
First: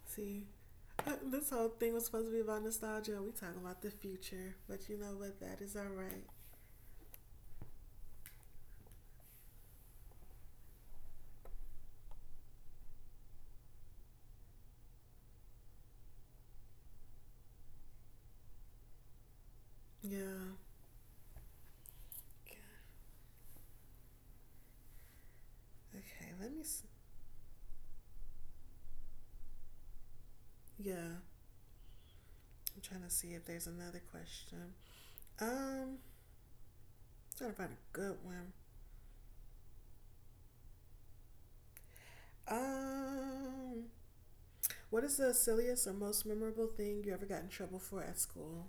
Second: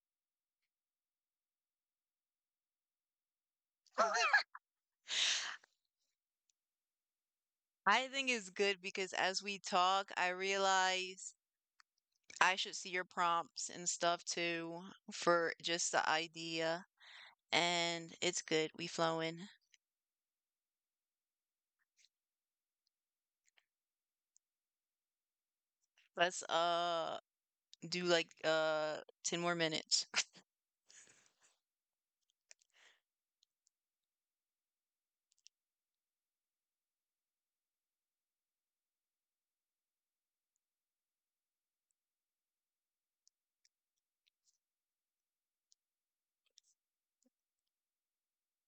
[SPEAKER 1] See, this whole thing was supposed to be about nostalgia. We talking about the future, but you know what? That is all right.
[SPEAKER 2] I think it's good because as we talk, I realize I should see your prompts and stuff too for just the idea. And it's good. We flowing.
[SPEAKER 1] Yeah. Okay,
[SPEAKER 2] Let's
[SPEAKER 1] let me. See.
[SPEAKER 2] uh do like 10 more minutes.
[SPEAKER 1] Yeah, I'm trying to see if there's another question. Um, trying to find a good one. Um, what is the silliest or most memorable thing you ever got in trouble for at school?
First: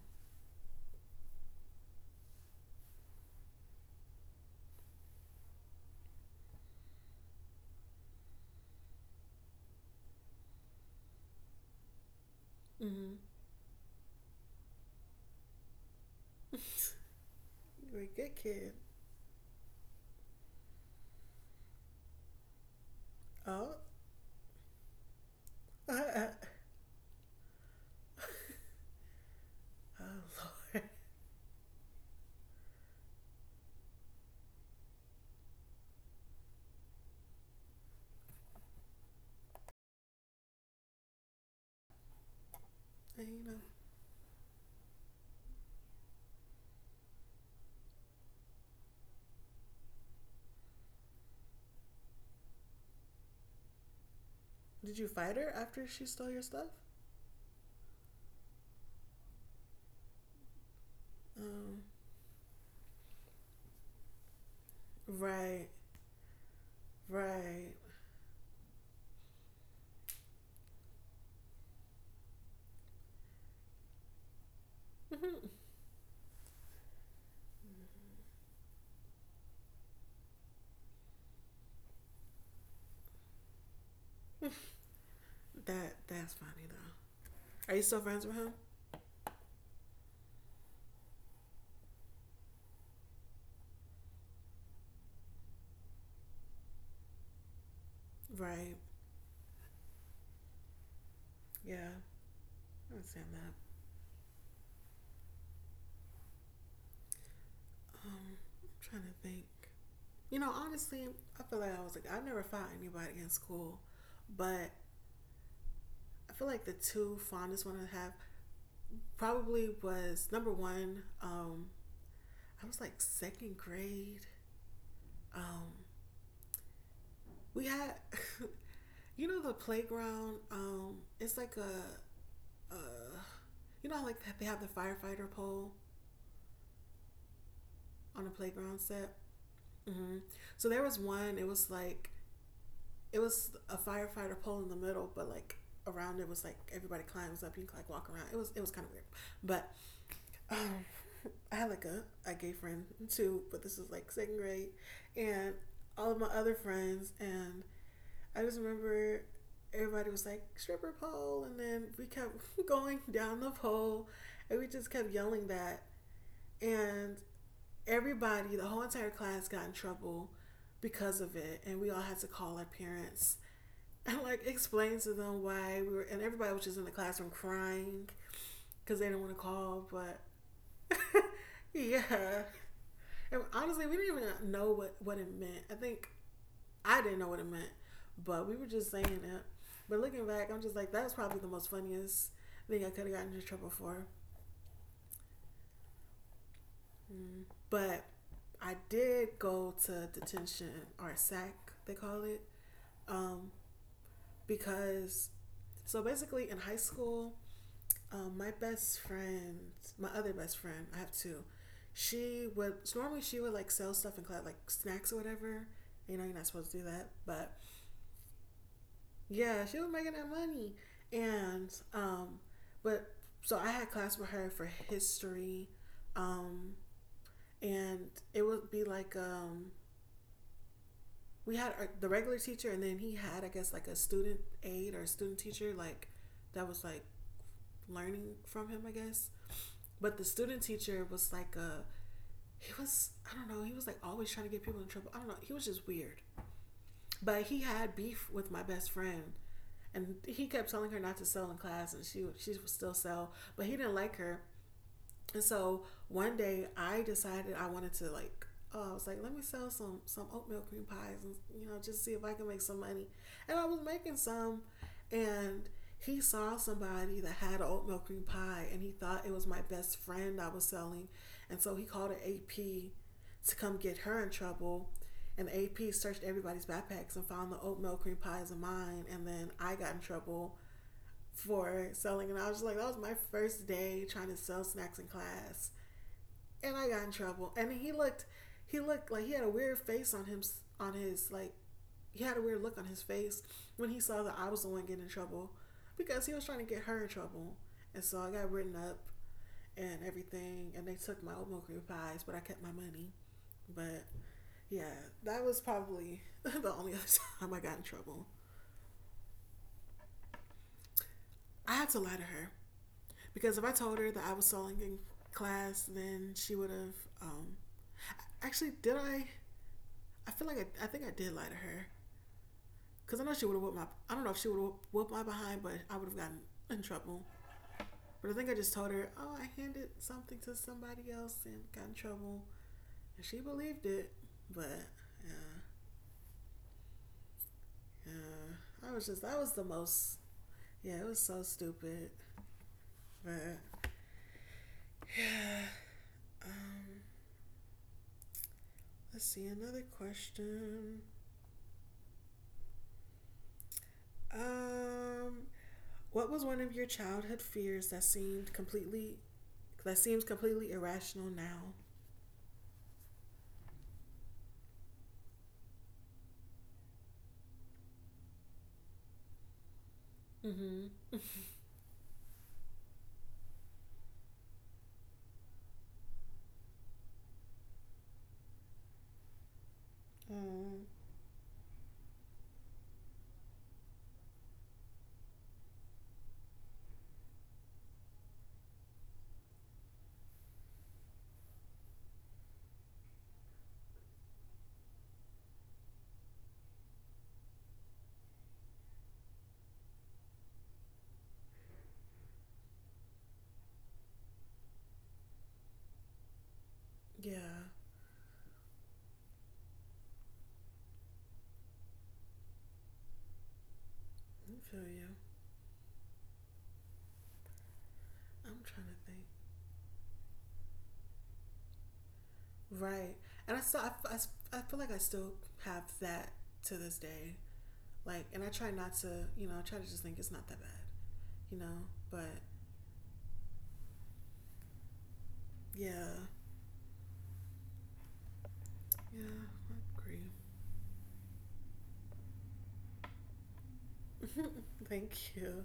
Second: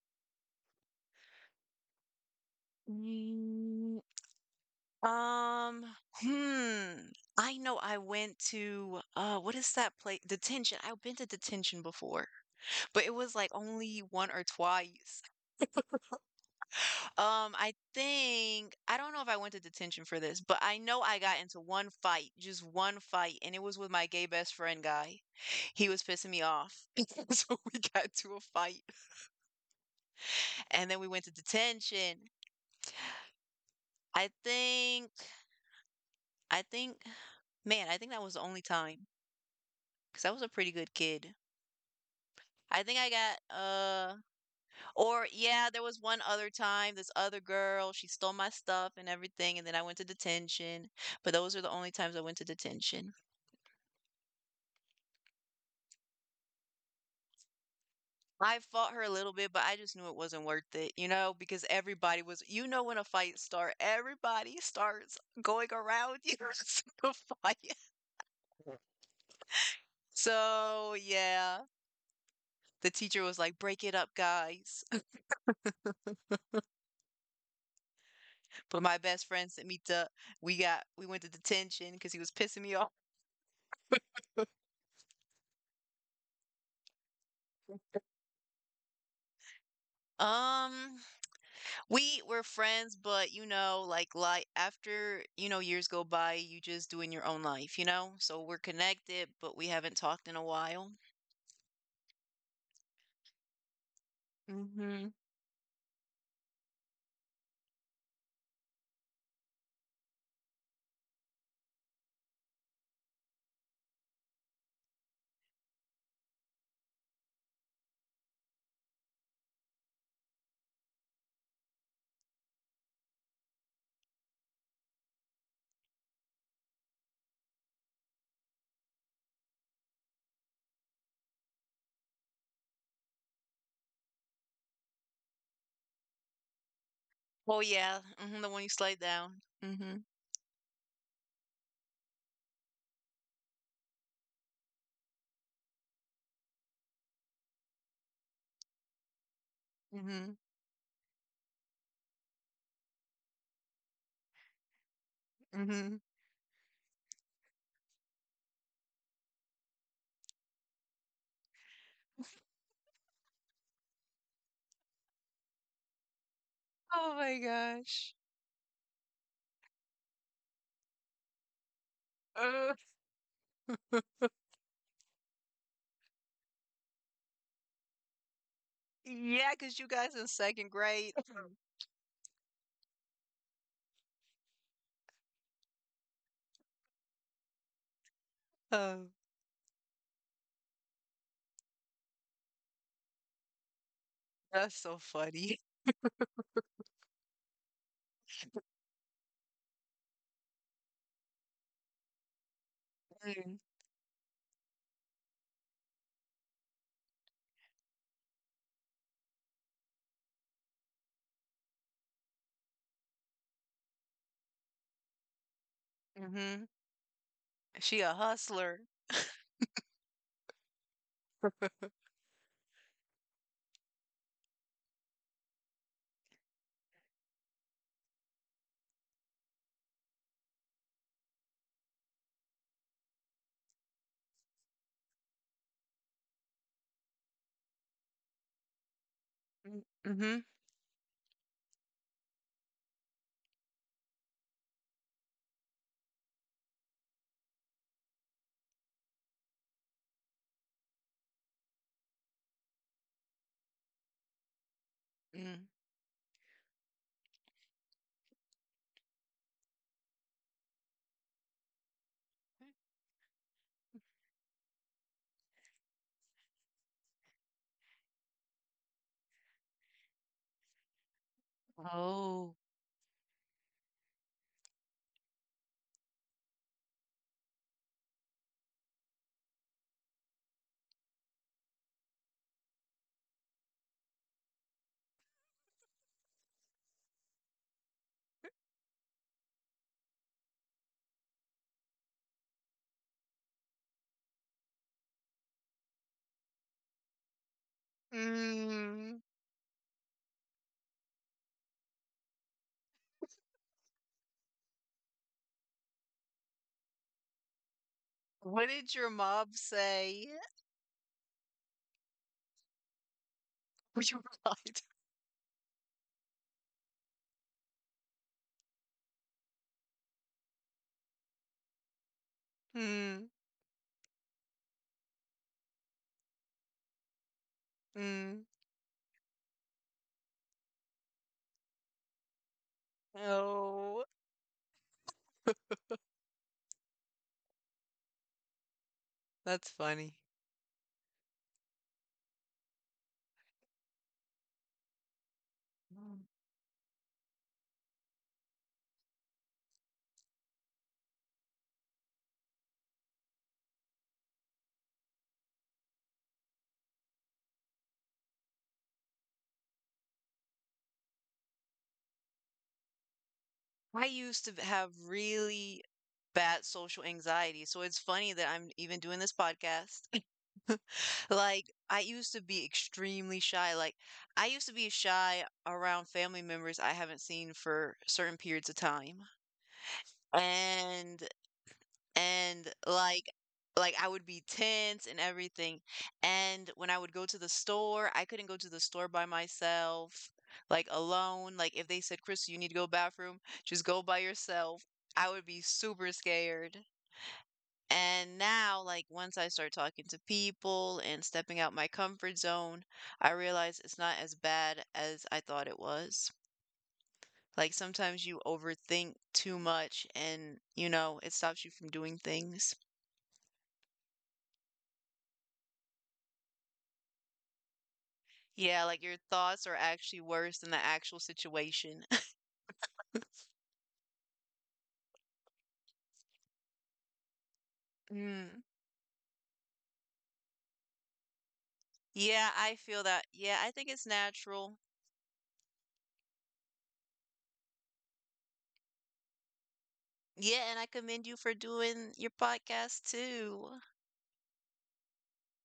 [SPEAKER 2] Mm. Um, hmm. I know I went to what is that place? Detention. I've been to detention before, but
[SPEAKER 1] Mm-hmm.
[SPEAKER 2] it was like only one or twice. I
[SPEAKER 1] You're a good kid.
[SPEAKER 2] think I don't know if I went to detention for this, but I know I got into one fight, just one fight, and it
[SPEAKER 1] Oh.
[SPEAKER 2] was with my gay best friend guy. He was
[SPEAKER 1] Oh.
[SPEAKER 2] pissing me off. So we got to a fight and then we went to detention. I think I think man, I think that was the only time because I was a pretty good kid. I think I got
[SPEAKER 1] You know.
[SPEAKER 2] or yeah, there was one other time this other girl, she stole my stuff and everything and then I went to detention. But those are the only times I went to detention.
[SPEAKER 1] Did you fight her after she stole your stuff?
[SPEAKER 2] I fought her a little bit, but I just knew it wasn't worth it, you know, because
[SPEAKER 1] Um,
[SPEAKER 2] everybody was you know when a fight starts, everybody starts
[SPEAKER 1] right,
[SPEAKER 2] going around you to
[SPEAKER 1] right.
[SPEAKER 2] fight. So yeah, the teacher was like, "Break it up, guys." But my best friend sent me to. We went to detention because he was pissing me off.
[SPEAKER 1] That's funny though. Are you still friends with him?
[SPEAKER 2] Um, We were friends, but you know, like after, you know, years go by, you just doing your own life, you know? So we're
[SPEAKER 1] Right.
[SPEAKER 2] connected, but we haven't talked in a while.
[SPEAKER 1] Yeah, I understand that.
[SPEAKER 2] Hmm.
[SPEAKER 1] Um, I'm trying to think. You know, honestly, I feel like I was like I never fought anybody in school, but I feel like the two fondest one I have probably was number one. I was like second grade. Um, we had You know the playground. It's like a, you know, how, like they have the firefighter pole
[SPEAKER 2] Oh yeah.
[SPEAKER 1] on a
[SPEAKER 2] Hmm, the one you
[SPEAKER 1] playground
[SPEAKER 2] slide
[SPEAKER 1] set.
[SPEAKER 2] down. Hmm.
[SPEAKER 1] Hmm. So there was one. It was like it was a firefighter pole in the middle, but like around it was like everybody climbs up. You can like walk around. It was kind of weird, but
[SPEAKER 2] Hmm.
[SPEAKER 1] um, I had like a gay friend too. But this was like second grade, and
[SPEAKER 2] Hmm.
[SPEAKER 1] all of my other friends and I just remember everybody was like stripper pole, and then we kept going down the pole, and we just kept yelling that,
[SPEAKER 2] Oh
[SPEAKER 1] and
[SPEAKER 2] my gosh.
[SPEAKER 1] everybody, the whole entire class, got in trouble because of it, and we all had to call our
[SPEAKER 2] Uh,
[SPEAKER 1] parents and like explain to them why we were, and everybody was just in the classroom crying because they didn't want to
[SPEAKER 2] yeah, because
[SPEAKER 1] call,
[SPEAKER 2] you guys
[SPEAKER 1] but
[SPEAKER 2] in second grade.
[SPEAKER 1] yeah. And honestly, we didn't even know what it meant. I think I didn't know what it meant, but we were just saying
[SPEAKER 2] Oh,
[SPEAKER 1] it. But looking back, I'm just like, that was probably the most funniest thing I could have gotten in trouble for.
[SPEAKER 2] that's so funny.
[SPEAKER 1] Mm. But I did go to detention or SAC, they call it, um, because so basically in high school, my best friend, my other best friend, I have two. She would So normally she would like sell stuff in class, like snacks or whatever. You know, you're not
[SPEAKER 2] Mm-hmm.
[SPEAKER 1] supposed to do that, but
[SPEAKER 2] She a hustler.
[SPEAKER 1] Yeah, she was making that money. And but so I had class with her for history. Um and it would be like we had our, the regular teacher, and then he had I guess like a student aide or a student teacher like that was like learning from him, I guess. But the
[SPEAKER 2] Mm-hmm.
[SPEAKER 1] student teacher was like a, he was, I don't know, he was like always trying to get people in trouble. I don't know. He was just weird. But he had beef with my best friend, and he kept telling her not to sell in class, and she would still sell, but he didn't like her. And
[SPEAKER 2] Mm.
[SPEAKER 1] so one day I decided I wanted to like, I was like, let me sell some oatmeal cream pies and you know just see if I can make some money. And I was making some, and he saw somebody that had an oatmeal cream pie, and he thought it was my best friend I was selling, and so he called an
[SPEAKER 2] Oh.
[SPEAKER 1] AP to come get her in trouble. And the AP searched everybody's backpacks and found the oatmeal cream pies of mine, and then I got in trouble for selling. And I was just like, that was my first day trying to sell snacks in class and I got in trouble. And he looked like he had a weird face on him, on his, like, he had a weird look on his face when he saw that I was the one getting in trouble, because he was trying to get her in trouble. And so I got written up
[SPEAKER 2] Mm.
[SPEAKER 1] and everything, and they took my oatmeal cream pies, but I kept my money. But yeah, that was probably the only other time I got in trouble.
[SPEAKER 2] What did your mom say?
[SPEAKER 1] I had to lie to her because if I told
[SPEAKER 2] Would
[SPEAKER 1] her
[SPEAKER 2] you
[SPEAKER 1] that I was
[SPEAKER 2] lie?
[SPEAKER 1] stalling in class, then she would have. Um, Actually, did I? I feel like I think I did lie to her. Because I
[SPEAKER 2] Mm.
[SPEAKER 1] know she would have whooped my, I don't know if she would have whooped my behind, but I would have gotten in trouble. But I
[SPEAKER 2] Mm.
[SPEAKER 1] think I just told her, oh, I handed something to somebody else and got in trouble. And she believed
[SPEAKER 2] Oh,
[SPEAKER 1] it. But yeah, yeah. I was just, that was the
[SPEAKER 2] that's funny.
[SPEAKER 1] most, yeah, it was so stupid. But yeah. Um, let's see, another question. Um, what was one of your childhood fears that seemed that seems completely irrational now?
[SPEAKER 2] I used to have really bad social anxiety, so it's funny that I'm even doing this podcast.
[SPEAKER 1] Mm-hmm.
[SPEAKER 2] Like, I used to be extremely shy. Like, I used to be shy around family members I haven't seen for certain periods of time.
[SPEAKER 1] um,
[SPEAKER 2] And and like I would be tense and everything. And when I would go to the store, I couldn't go to the store by myself, like alone. Like if they said, "Chris, you need to go bathroom," just go by yourself. I would be super scared. And now, like once I start talking to people and stepping out my comfort zone, I realize it's not as bad as I thought it was.
[SPEAKER 1] Yeah,
[SPEAKER 2] Like sometimes you overthink too much and, you know, it stops you from doing things.
[SPEAKER 1] I feel you. I'm
[SPEAKER 2] Yeah,
[SPEAKER 1] trying to
[SPEAKER 2] like your
[SPEAKER 1] think.
[SPEAKER 2] thoughts are actually worse than the actual situation.
[SPEAKER 1] Right, and I still, I feel like I still have that to this day. Like, and I
[SPEAKER 2] Mm.
[SPEAKER 1] try not to, you know, I try to just think it's not that bad, you know. But
[SPEAKER 2] Yeah, I feel that. Yeah, I think it's natural.
[SPEAKER 1] yeah, yeah, I agree.
[SPEAKER 2] Yeah, and I commend you for doing your podcast too.
[SPEAKER 1] Thank you.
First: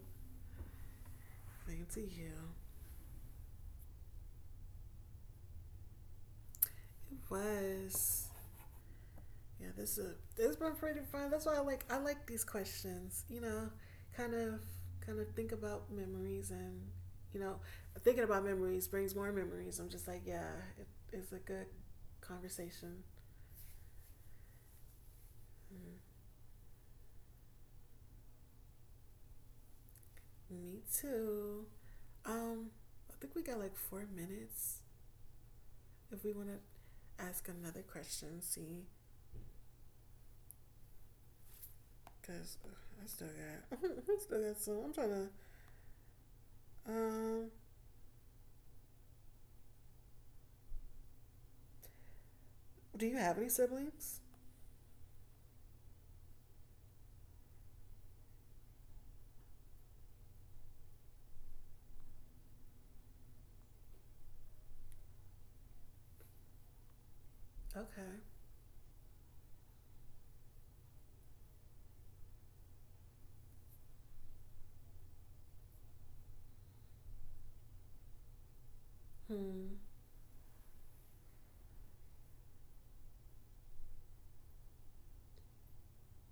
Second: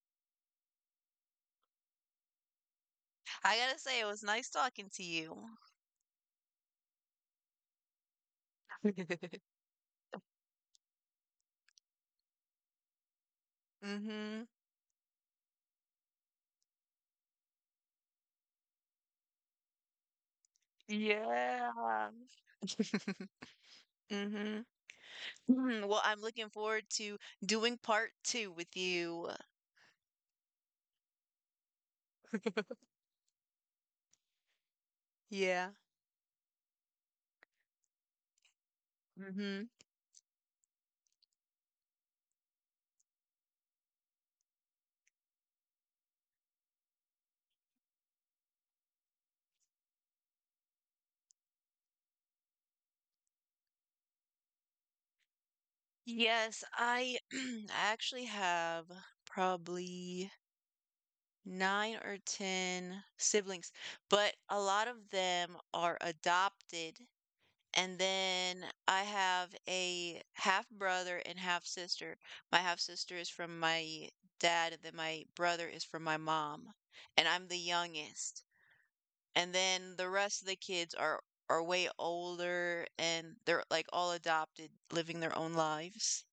[SPEAKER 1] Thank to you.
[SPEAKER 2] I gotta say, it was nice talking to you.
[SPEAKER 1] It was. Yeah, this has been pretty fun. That's why I like these questions. You know, kind
[SPEAKER 2] Mm-hmm.
[SPEAKER 1] of, kind of think about memories and, you know, thinking about memories brings more memories. I'm just like, yeah, it's a good
[SPEAKER 2] Yeah.
[SPEAKER 1] conversation.
[SPEAKER 2] Mm-hmm. Mm,
[SPEAKER 1] Mm-hmm.
[SPEAKER 2] well, I'm looking forward to doing part two with you.
[SPEAKER 1] Me too. Um, I think we got like 4 minutes
[SPEAKER 2] Yeah.
[SPEAKER 1] if we want to ask another question. See,
[SPEAKER 2] Mm-hmm.
[SPEAKER 1] because I still got I still got some. I'm trying to. Um, do you have any siblings?
[SPEAKER 2] Yes, I I actually have probably 9 or 10 siblings, but a lot of them are adopted. And
[SPEAKER 1] Okay.
[SPEAKER 2] then I have a half brother and half sister. My half sister is from my dad, and then my brother is from my mom. And I'm the youngest. And
[SPEAKER 1] Hmm.
[SPEAKER 2] then the rest of the kids are way older and they're like all adopted, living their own lives.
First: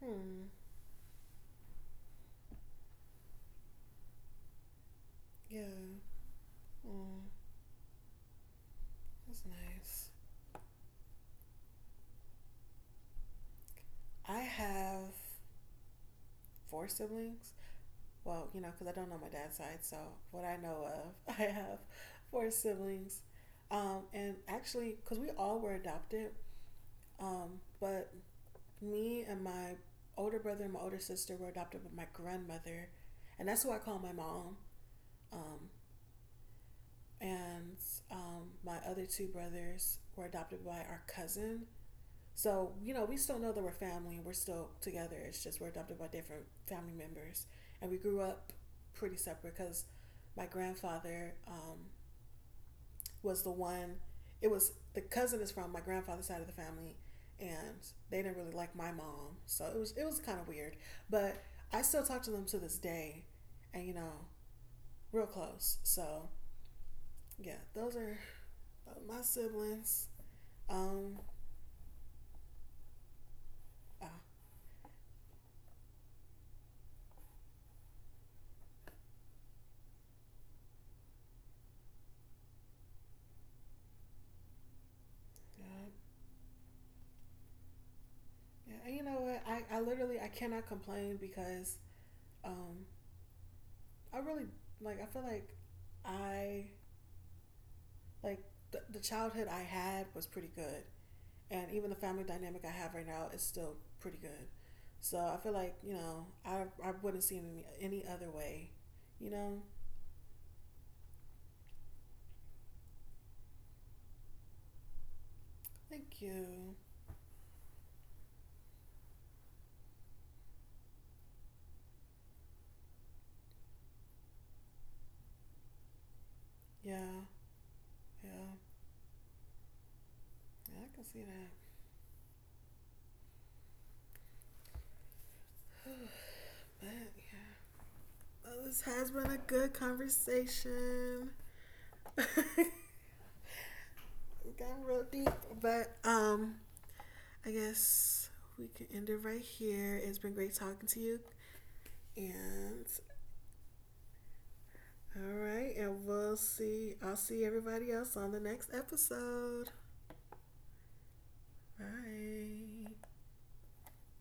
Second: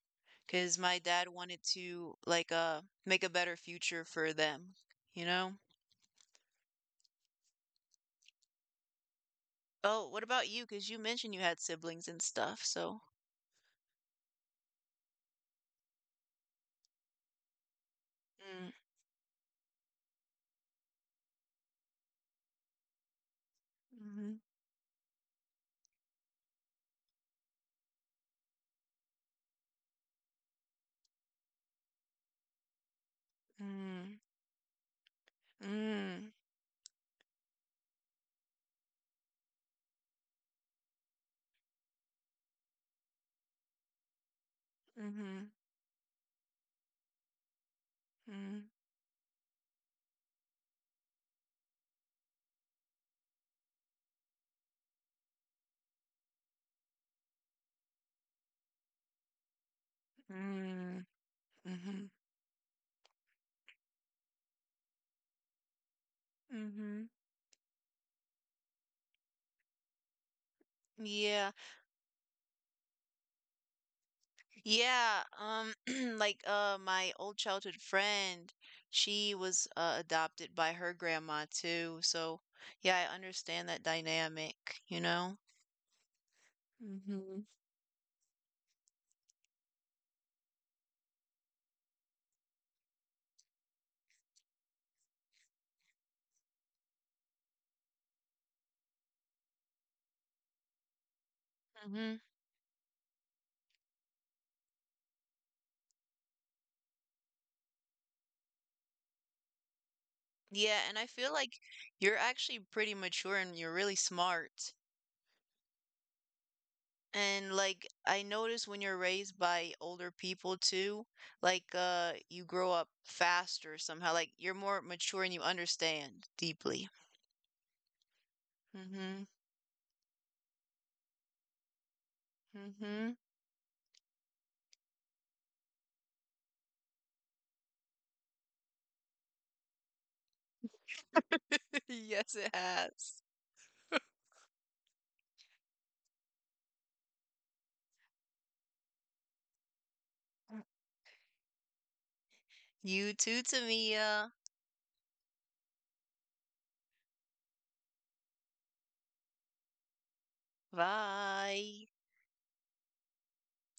[SPEAKER 1] Hmm.
[SPEAKER 2] Because my dad wanted to like make a better future for them, you know?
[SPEAKER 1] Yeah. Mm, that's
[SPEAKER 2] Oh,
[SPEAKER 1] nice.
[SPEAKER 2] what about you? Because you mentioned you had siblings and stuff, so
[SPEAKER 1] I have four siblings. Well, you know,
[SPEAKER 2] mm,
[SPEAKER 1] because I don't know my dad's side, so what I know of, I have four siblings. And
[SPEAKER 2] mhm,
[SPEAKER 1] actually, because we all were adopted, but me and my older brother and my older sister were adopted by my grandmother, and that's who I call my
[SPEAKER 2] mm,
[SPEAKER 1] mom. Um,
[SPEAKER 2] mm,
[SPEAKER 1] and my other two brothers were adopted by our cousin. So, you know, we still know that we're family and we're still together. It's
[SPEAKER 2] mhm,
[SPEAKER 1] just we're adopted by different family members. And we grew up
[SPEAKER 2] mm,
[SPEAKER 1] pretty separate because my grandfather was the one, it was, the cousin is from my grandfather's side of the family. And they didn't really like my mom. So it was kind of weird.
[SPEAKER 2] mm,
[SPEAKER 1] But I still
[SPEAKER 2] mhm,
[SPEAKER 1] talk to them to this day. And, you know, real close. So,
[SPEAKER 2] mhm.
[SPEAKER 1] yeah, those are my siblings. Um,
[SPEAKER 2] Yeah.
[SPEAKER 1] ah,
[SPEAKER 2] Yeah, like, my old childhood friend, she was, adopted by her grandma too, so, yeah, I understand that dynamic, you know?
[SPEAKER 1] yeah.
[SPEAKER 2] Mhm.
[SPEAKER 1] Yeah, and you know what? I literally, I cannot complain because um I really, like, I feel like I, like, the childhood I had was pretty good, and even the
[SPEAKER 2] Mhm.
[SPEAKER 1] family dynamic I have right now is still pretty good. So I feel like, you know, I wouldn't see it any other way, you know.
[SPEAKER 2] Yeah, and I feel like you're actually pretty mature and you're really smart.
[SPEAKER 1] Thank you.
[SPEAKER 2] And like I notice when you're raised by older people too, like you grow up faster somehow. Like you're more mature and you understand deeply.
[SPEAKER 1] Yeah, yeah,
[SPEAKER 2] Mm-hmm.
[SPEAKER 1] yeah. I can see that.
[SPEAKER 2] Mm-hmm.
[SPEAKER 1] But yeah, well, this has been a good conversation. It
[SPEAKER 2] Yes, it has.
[SPEAKER 1] got real deep, but I guess we can end it right here. It's been great talking to you. And
[SPEAKER 2] You too, Tamia.
[SPEAKER 1] all right, and we'll see. I'll see everybody else on the next episode.
[SPEAKER 2] Bye.
[SPEAKER 1] Bye.